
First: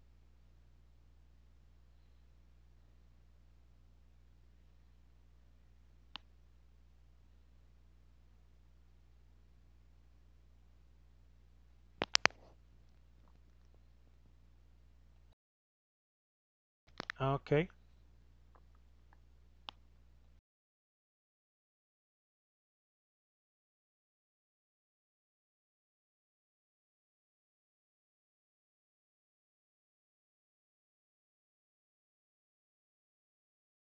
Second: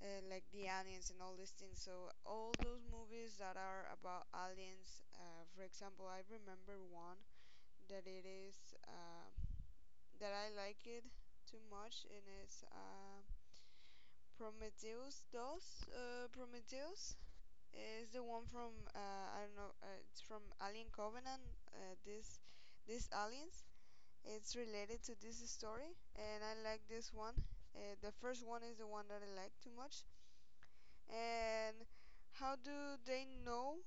[SPEAKER 2] like the aliens and all these things. So all those movies that are about aliens, for example, I remember one that it is that I like it too much, and it's Prometheus. Those Prometheus.
[SPEAKER 1] Ah, okay.
[SPEAKER 2] It's the one from I don't know. It's from Alien Covenant. This these aliens. It's related to this story, and I like this one. The first one is the one that I like too much. And how do they know,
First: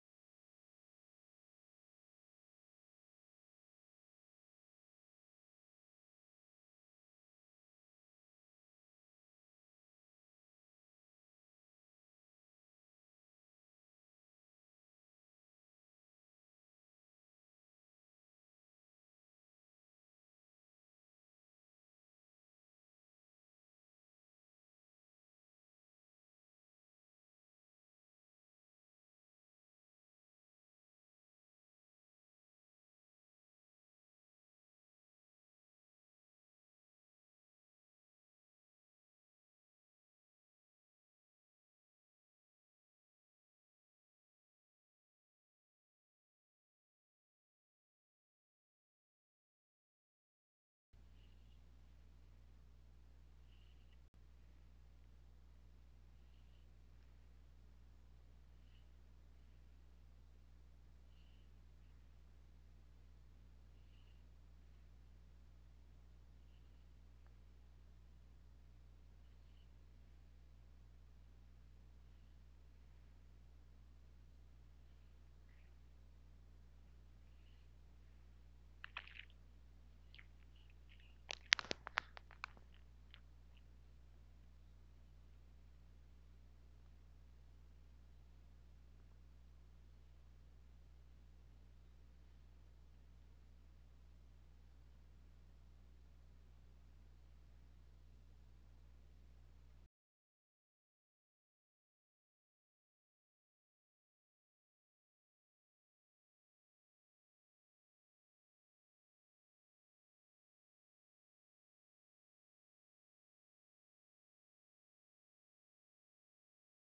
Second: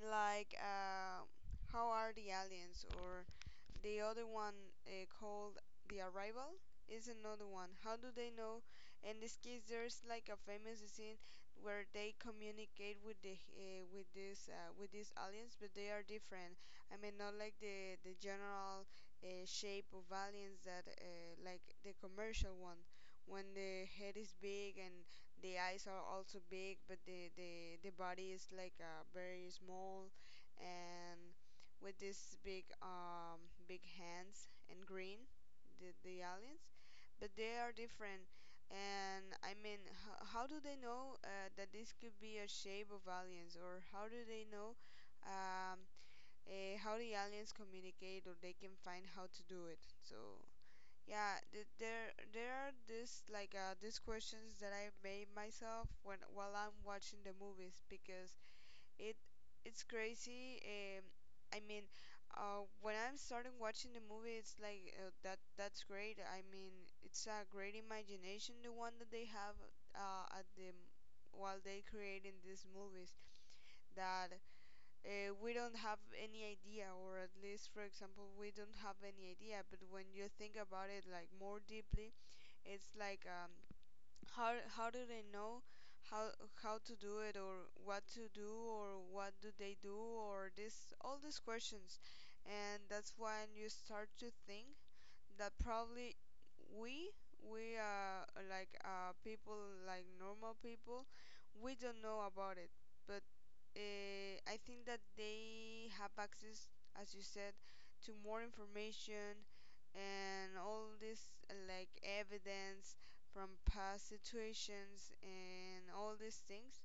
[SPEAKER 2] like, how are the aliens, or the other one called The Arrival is another one. How do they know? In this case, there's like a famous scene where they communicate with the with this with these aliens, but they are different. I mean, not like the general shape of aliens that like the commercial one, when the head is big and the eyes are also big, but the the body is like very small, and with these big um, big hands and green, the aliens, but they are different. And I mean, how do they know that this could be a shape of aliens, or how do they know, um, eh, how the aliens communicate, or they can find how to do it. So yeah, there are this like these questions that I made myself when while I'm watching the movies, because it it's crazy. I mean, when I'm starting watching the movie, it's like that that's great. I mean, it's a great imagination the one that they have at the, while they creating these movies, that we don't have any idea, or at least, for example, we don't have any idea. But when you think about it like more deeply, it's like how do they know how to do it, or what to do, or what do they do, or this, all these questions. And that's when you start to think that probably we we are like uh, people, like normal people, we don't know about it, but I think that they have access, as you said, to more information and all this like evidence from past situations and all these things,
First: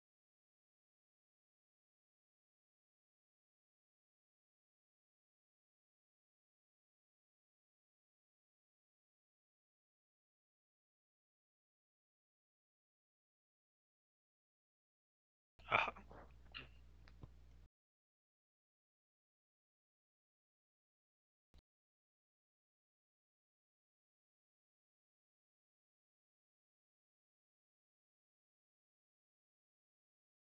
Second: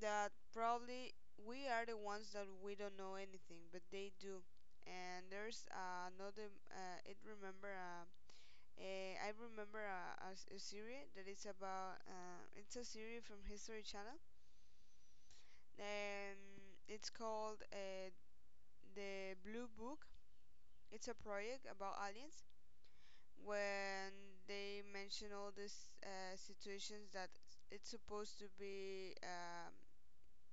[SPEAKER 2] that probably we are the ones that we don't know anything, but they do. And there's another. It remember. Eh, I remember a series that is about. It's a series from History Channel,
[SPEAKER 1] Uh-huh.
[SPEAKER 2] and it's called The Blue Book. It's a project about aliens, when they mention all these situations that it's supposed to be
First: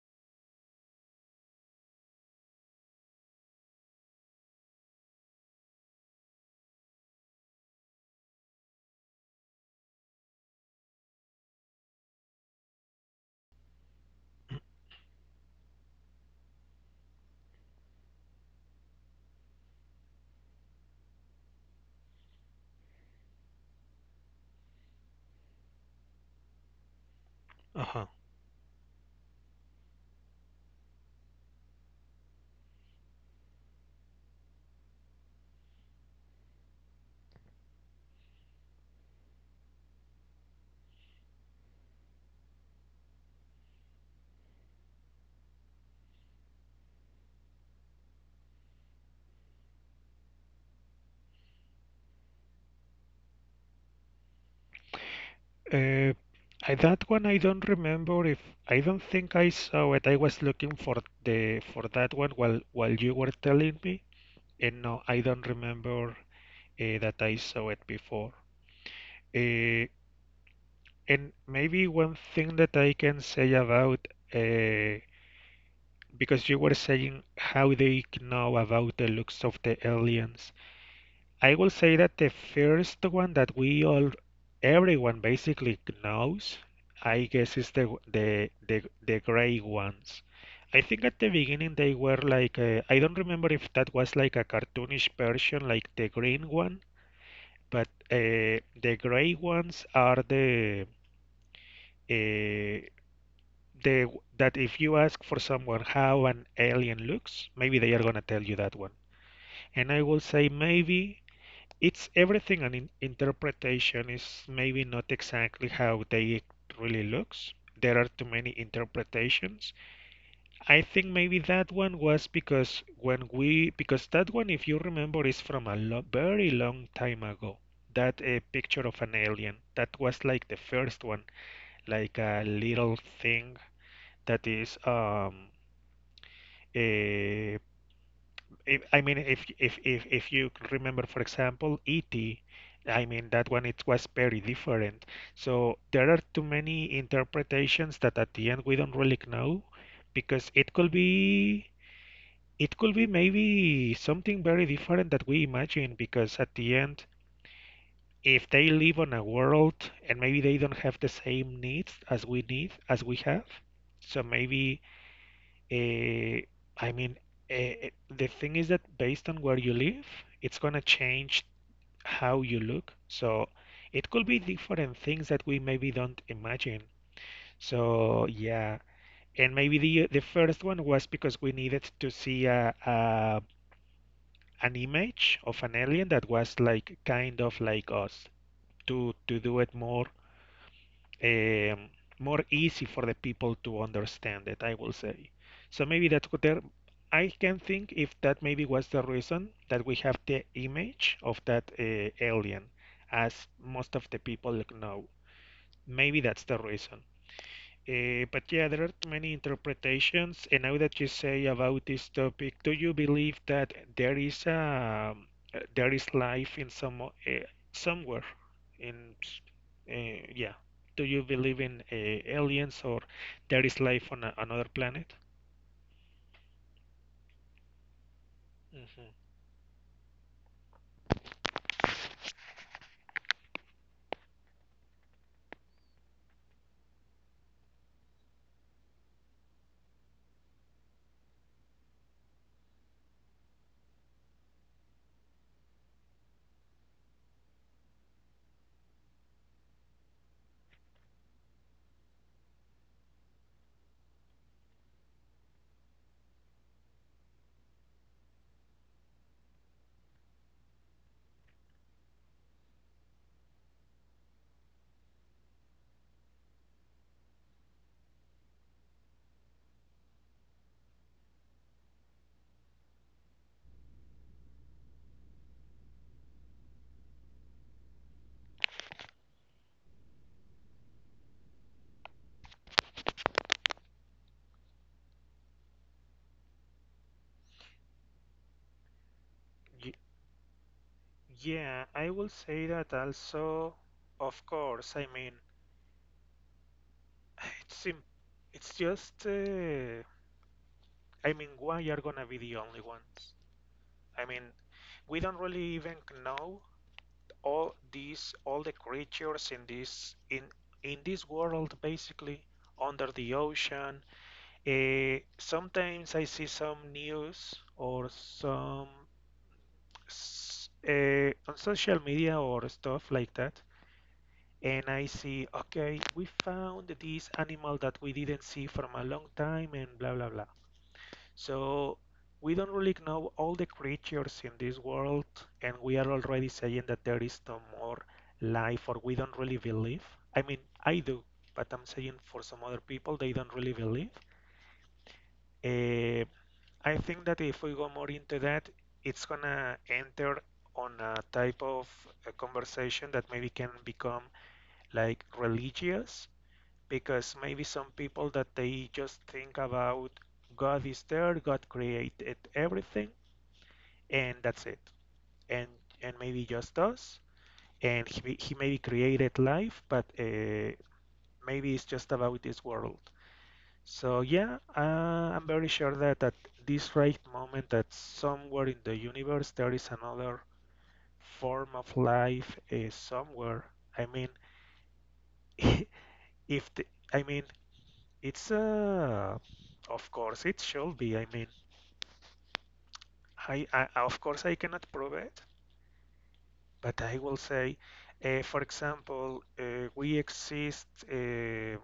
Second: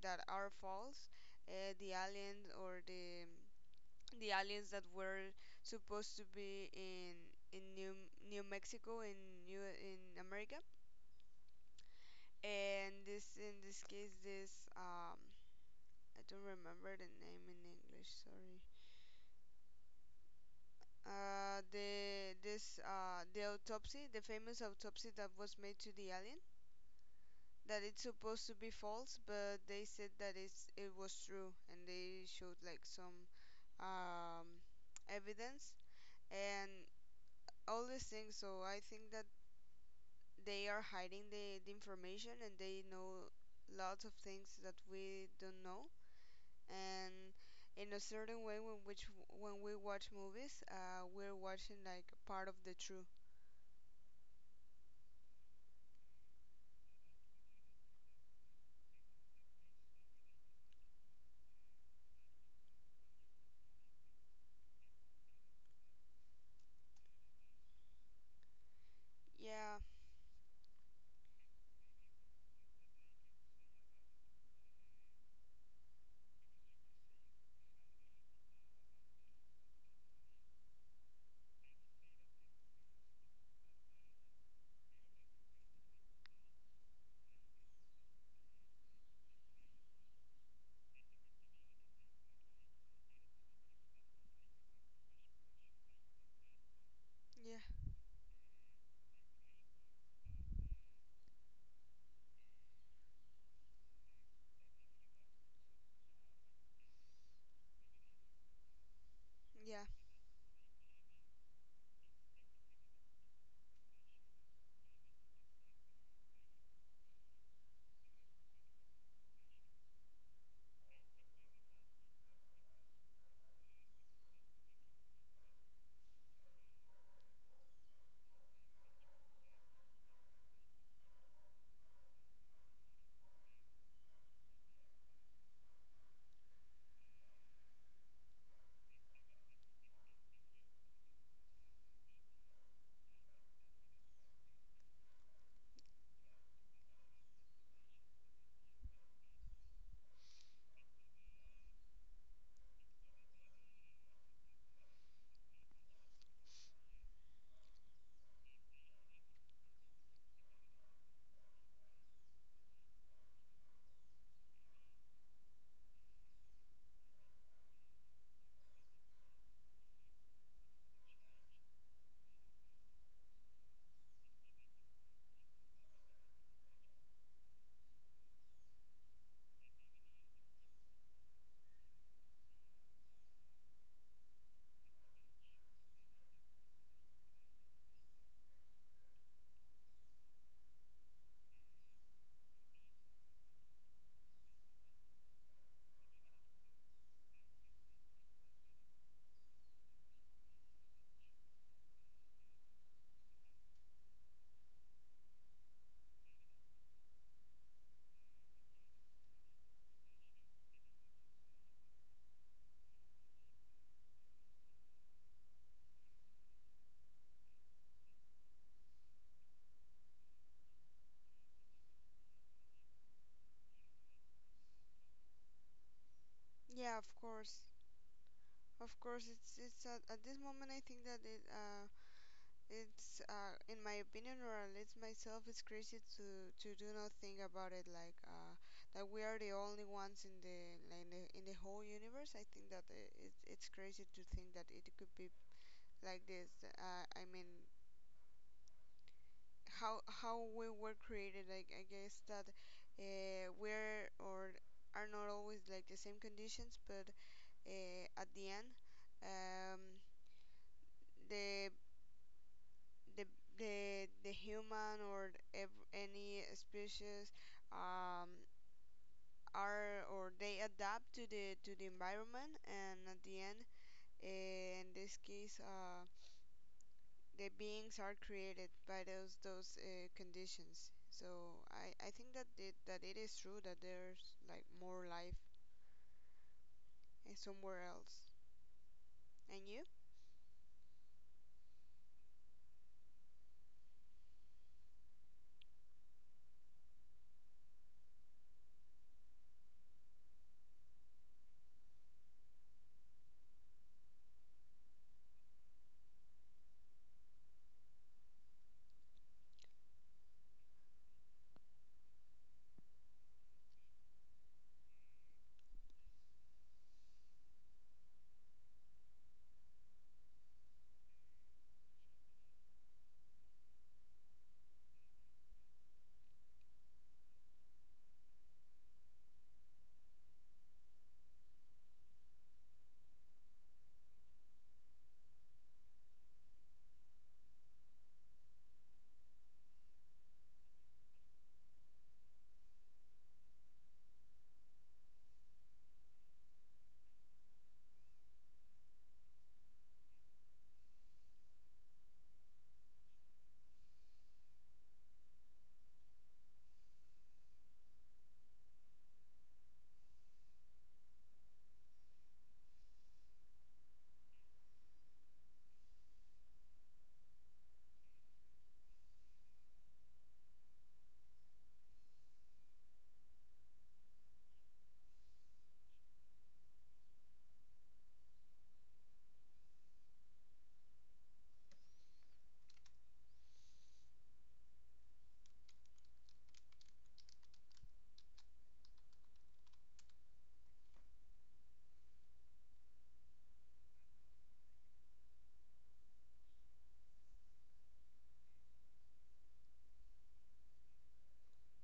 [SPEAKER 2] that are false. The aliens, or the aliens that were supposed to be in New Mexico, in New in America. And this in this case this, I don't remember the name in English. Sorry. The autopsy, the famous autopsy that was made to the alien, that it's
[SPEAKER 1] Uh-huh.
[SPEAKER 2] supposed to be false, but they said that it was true, and they showed like some um, evidence and all these things. So I think that they are hiding the information, and they know lots of things that we don't know, and in a certain way when we watch movies we're watching like part of the truth
[SPEAKER 1] Uh, that one I don't remember if I don't think I saw it. I was looking for the for that one while you were telling me, and no, I don't remember that I saw it before.
[SPEAKER 2] yeah
[SPEAKER 1] Uh, and maybe one thing that I can say about uh, because you were saying how they know about the looks of the aliens. I will say that the first one that we all, everyone basically knows, I guess is the gray ones. I think at the beginning they were like I don't remember if that was like a cartoonish version like the green one,
[SPEAKER 2] yeah
[SPEAKER 1] but the gray ones are the uh, the that if you ask for someone how an alien looks, maybe they are gonna tell you that one.
[SPEAKER 2] Yeah,
[SPEAKER 1] And I will say maybe it's everything and in interpretation is maybe not exactly how they really looks. There are too many interpretations. I think maybe that one was because when we because that one, if you remember, is from a very long time ago, that a picture of an alien that was like the first one, like a little thing that is a. if, I mean, if you remember, for example, E.T., I mean that one it was very different. So there are too many interpretations that at the end we don't really know because it could be maybe something very different that we imagine, because at the end, if they live on a world and maybe they don't have the same needs as we need as we have, so maybe uh, I mean, uh, the thing is that based on where you live, it's gonna change how you look. So it could be different things that we maybe don't imagine. So yeah, and maybe the first one was because we needed to see a an image of an alien that was like kind of like us, to do it more um, more easy for the people to understand it, I will say. So maybe that could there, I can think if that maybe was the reason that we have the image of that alien, as most of the people know. Maybe that's the reason. But yeah, there are many interpretations. And now that you say about this topic, do you believe that there is life in some somewhere? In yeah, do you believe in aliens or there is life on another planet?
[SPEAKER 2] yeah, of course, of
[SPEAKER 1] Hmm.
[SPEAKER 2] course. At this moment I think that it it's in my opinion, or at least myself, it's crazy to do not think about it, like that we are the only ones in the, like in the whole universe. I think that it's crazy to think that it could be like this. I mean, how we were created. Like, I guess that we're or are not always like the same conditions, but at the end, um, the, the the the human or any species um, are, or they adapt to the environment, and at the end, in this case, the beings are created by those conditions. So I think that it is true that there's like more life somewhere else, and you.
[SPEAKER 1] Y yeah, I will say that also. Of course, I mean, it's im- it's just I mean, why are gonna be the only ones? I mean, we don't really even know all these all the creatures in this world basically under the ocean. Sometimes I see some news or some on social media or stuff like that, and I see, okay, we found this animal that we didn't see from a long time, and blah blah blah. So we don't really know all the creatures in this world, and we are already saying that there is no more life, or we don't really believe. I mean, I do, but I'm saying for some other people, they don't really believe. Eh, I think that if we go more into that, it's gonna enter on a type of a conversation that maybe can become like religious, because maybe some people that they just think about God is there, God created everything, and that's it. And and maybe just us. And he maybe created life, but maybe it's just about this world. So yeah, I'm very sure that at this right moment, that somewhere in the universe there is another form of life somewhere. I mean, if the, I mean it's of course it should be. I mean, I, of course I cannot prove it. But I will say, for example, we exist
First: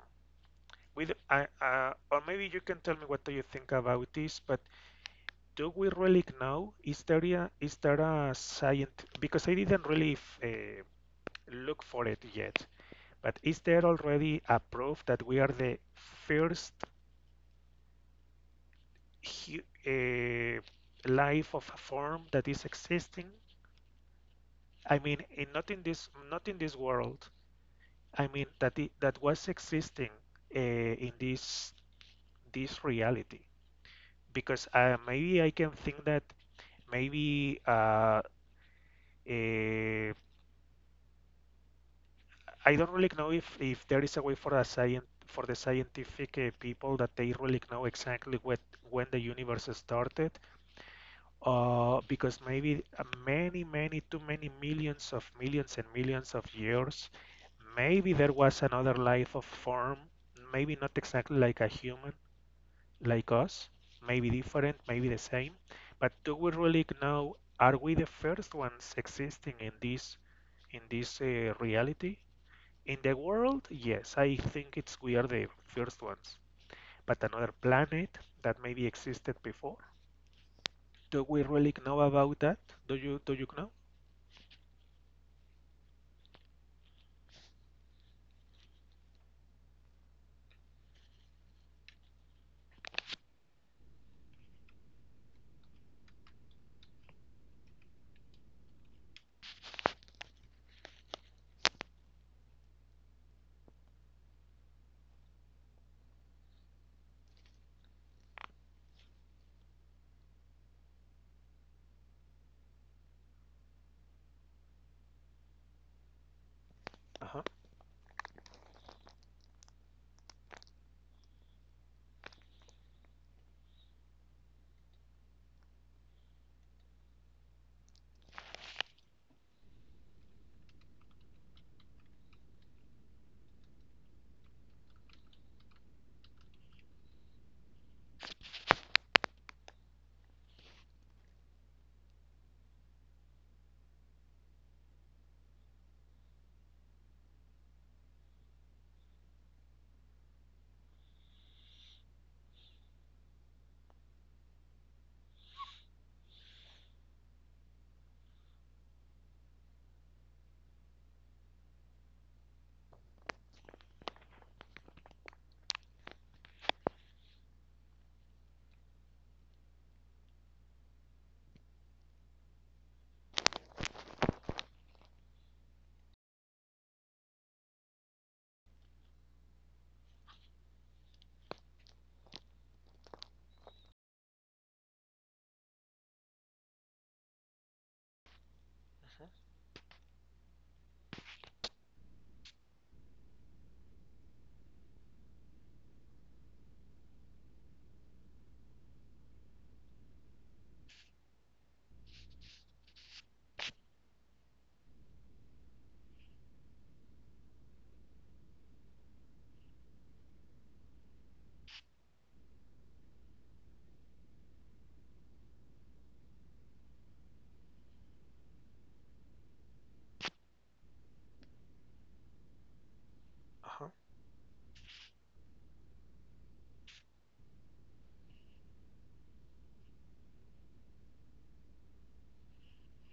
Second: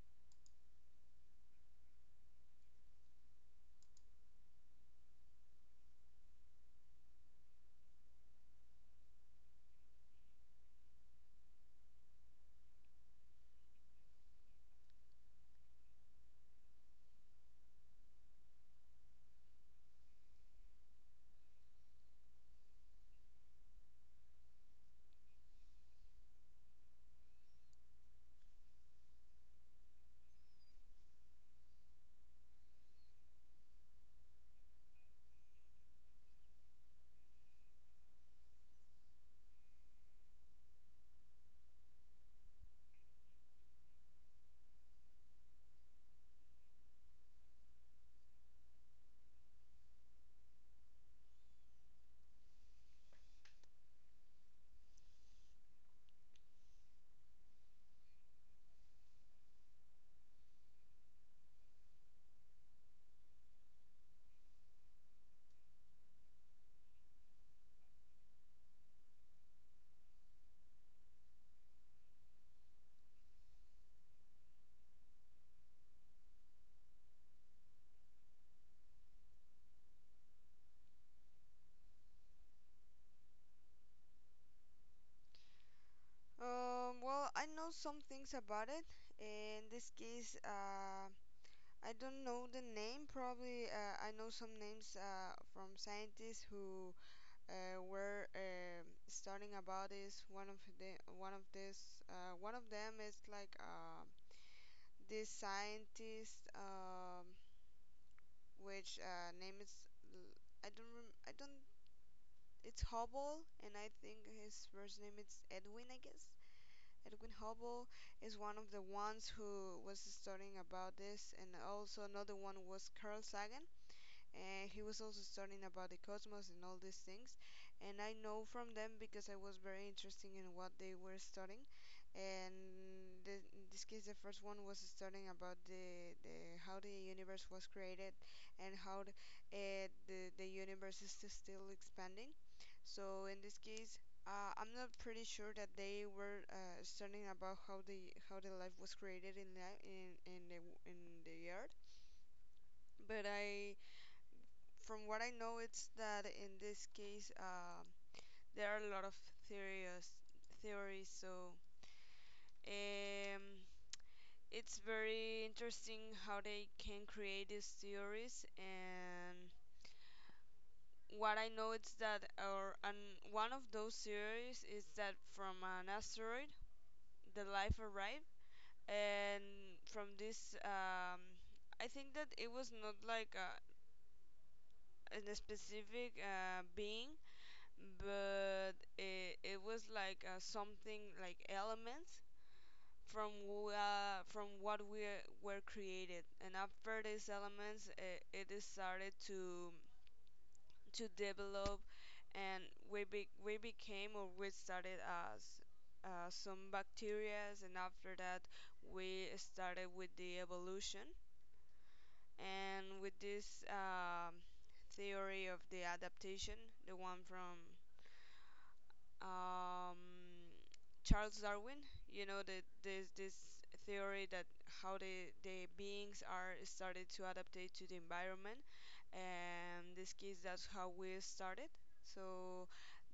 [SPEAKER 1] with, I or maybe you can tell me what do you think about this, but do we really know? Is there is there a science? Because I didn't really look for it yet, but is there already a proof that we are the first hu uh, life of a form that is existing? I mean, in, not in this world, I mean that it, that was existing in this this reality, because maybe I can think that maybe uh, I don't really know if there is a way for a scient for the scientific people that they really know exactly what when the universe started because maybe many many too many millions of millions and millions of years maybe there was another life of form, maybe not exactly like a human like us, maybe different, maybe the same, but do we really know? Are we the first ones existing in this reality? In the world, yes, I think it's we are the first ones. But another planet that maybe existed before, do we really know about that? Do you know?
[SPEAKER 2] Well, I know some things about it. In this case, I don't know the name. Probably, I know some names from scientists who were studying about this. One of the one of this one of them is like this scientist, which name is l- I don't rem- I don't. It's Hubble, and I think his first name is Edwin, I guess. Edwin
[SPEAKER 1] Uh-huh,
[SPEAKER 2] Hubble is one of the ones who was studying about this, and also another one was Carl Sagan, and he was also studying about the cosmos and all these things. And I know from them because I was very interested in what they were studying. And in this case, the first one was studying about the how the universe was created, and how the universe is still expanding. So in this case, I'm not pretty sure that they were studying about how the life was created in the earth, but I from what I know, it's that in this case, there are a lot of theories, theories. So, um, it's very interesting how they can create these theories. And what I know is that one of those theories is that from an asteroid, the life arrived, and from this, I think that it was not like a specific being, but it was like something like elements from from what we were created. And after these elements it started to develop, and we became, or we started as some bacteria. And after that, we started with the evolution, and with this theory of the adaptation, the one from um, Charles Darwin. You know the this this
[SPEAKER 1] uh-huh.
[SPEAKER 2] theory that how the beings are started to adaptate to the environment, and this case, that's how we started. So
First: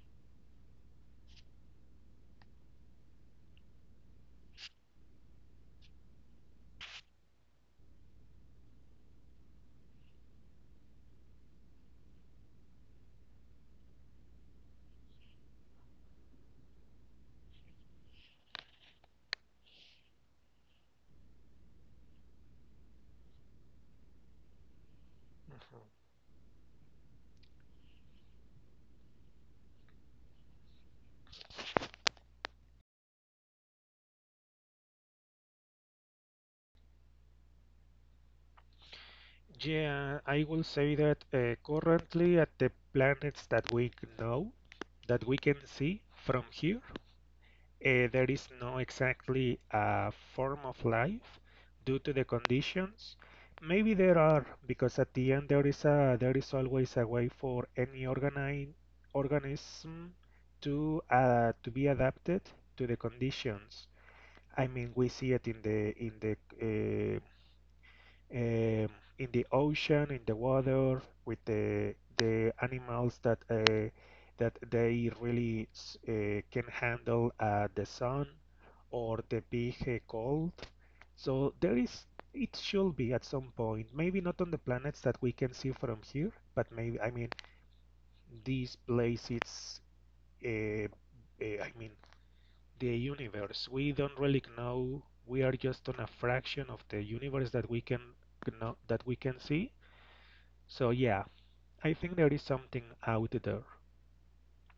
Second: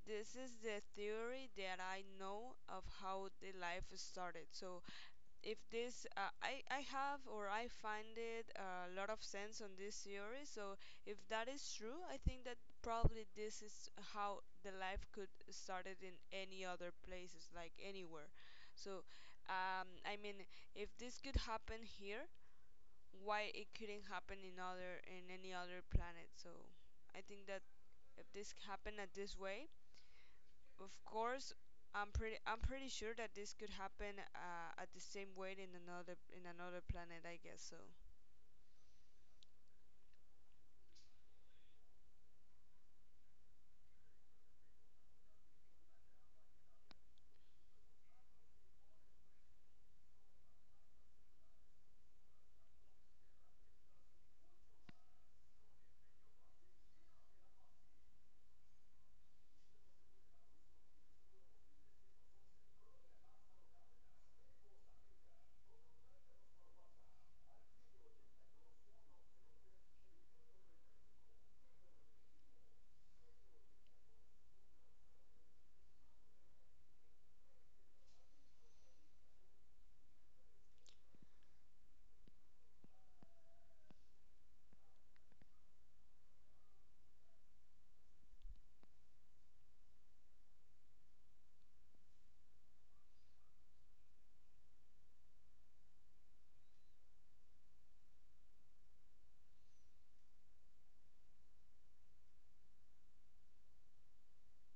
[SPEAKER 2] this is the theory that I know of how the life started. So if this I have or I find it a lot of sense on this theory. So if that is true, I think that probably this is how the life could started in any other places, like anywhere. So I mean, if this could happen here, why it couldn't happen in other, in any
[SPEAKER 1] Mhm.
[SPEAKER 2] other planet? So I think that if this happened at this way, of course, I'm pretty sure that this could happen at the same way in another, in another planet, I guess so.
[SPEAKER 1] Yeah, I will say that currently at the planets that we know, that we can see from here, there is no exactly a form of life due to the conditions. Maybe there are, because at the end there is a there is always a way for any organism to be adapted to the conditions. I mean, we see it in the in the um, in the ocean, in the water, with the animals that that they really can handle the sun or the big cold. So there is it should be at some point, maybe not on the planets that we can see from here, but maybe I mean this place it's uh, I mean the universe. We don't really know. We are just on a fraction of the universe that we can know, that we can see. So yeah, I think there is something out there.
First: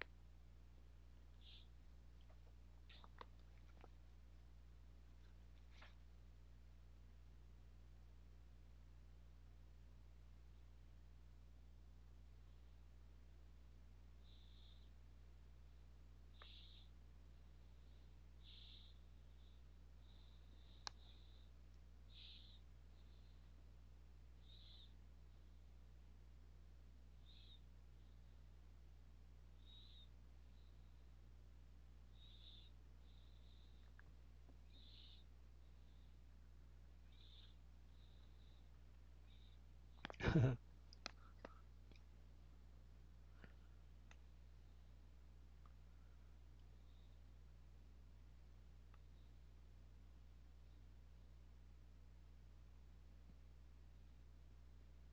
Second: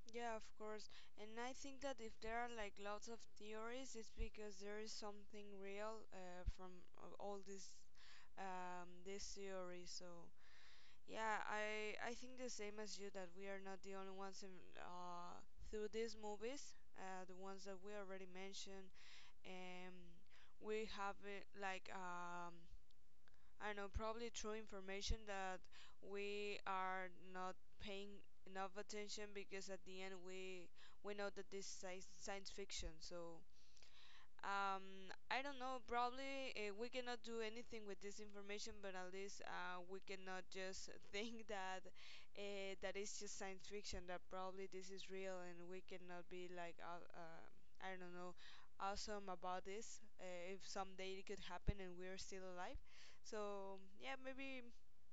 [SPEAKER 2] Yeah, of course. And I think that if there are like lots of theories, it's because there is something real from all this this theory. So yeah, I think the same as you, that we are not the only ones in, through these movies, the ones that we already mentioned, and we have it like I know, probably true information, that we are not paying enough attention, because at the end we know that this is science fiction. So I don't know. Probably we cannot do anything with this information, but at least we cannot just think that that is just science fiction. That probably this is real, and we cannot be like I don't know, awesome about this. If someday it could happen and we're still alive, so yeah, maybe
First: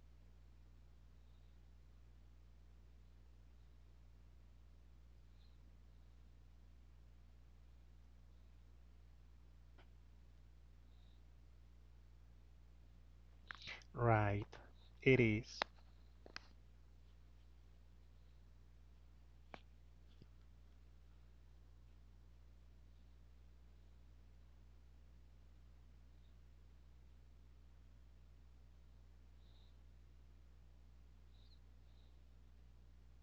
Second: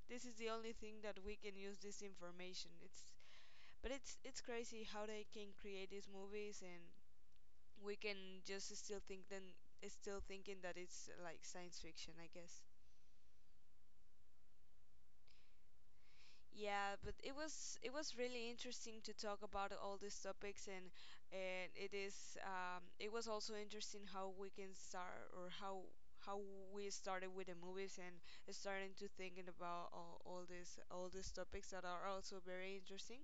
[SPEAKER 2] this is the only thing that we can use this information. It's But it's crazy how they can create these movies, and we can just still think then still thinking that it's like science fiction, I guess.
[SPEAKER 1] Right. It is.
[SPEAKER 2] Yeah, but it was really interesting to talk about all these topics. And it is, it was also interesting how we can start, or how we started with the movies and starting to thinking about all these, all these topics that are also very interesting.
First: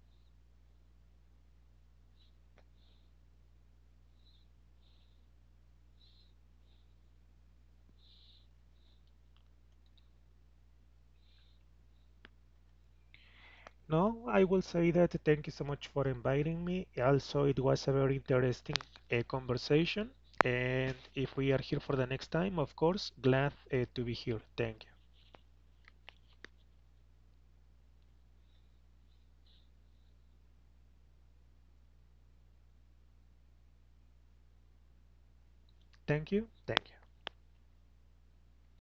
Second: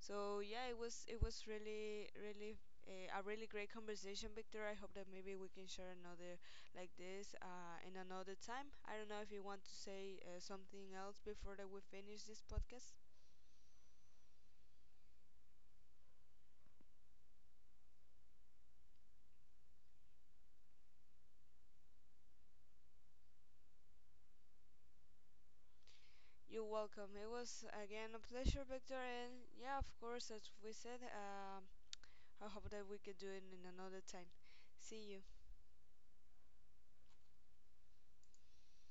[SPEAKER 2] So yeah, it was really really a really great conversation, Victor. I hope that maybe we can share another like this in another time. I don't know if you want to say something else before that we finish this podcast.
[SPEAKER 1] No, I will say that thank you so much for inviting me. Also, it was a very interesting conversation. And if we are here for the next time, of course, glad to be here. Thank you.
[SPEAKER 2] You're welcome. It was again a pleasure, Victor, and yeah, of course, as we said, I hope that we could do it in another time. See you.
[SPEAKER 1] Thank you. Thank you.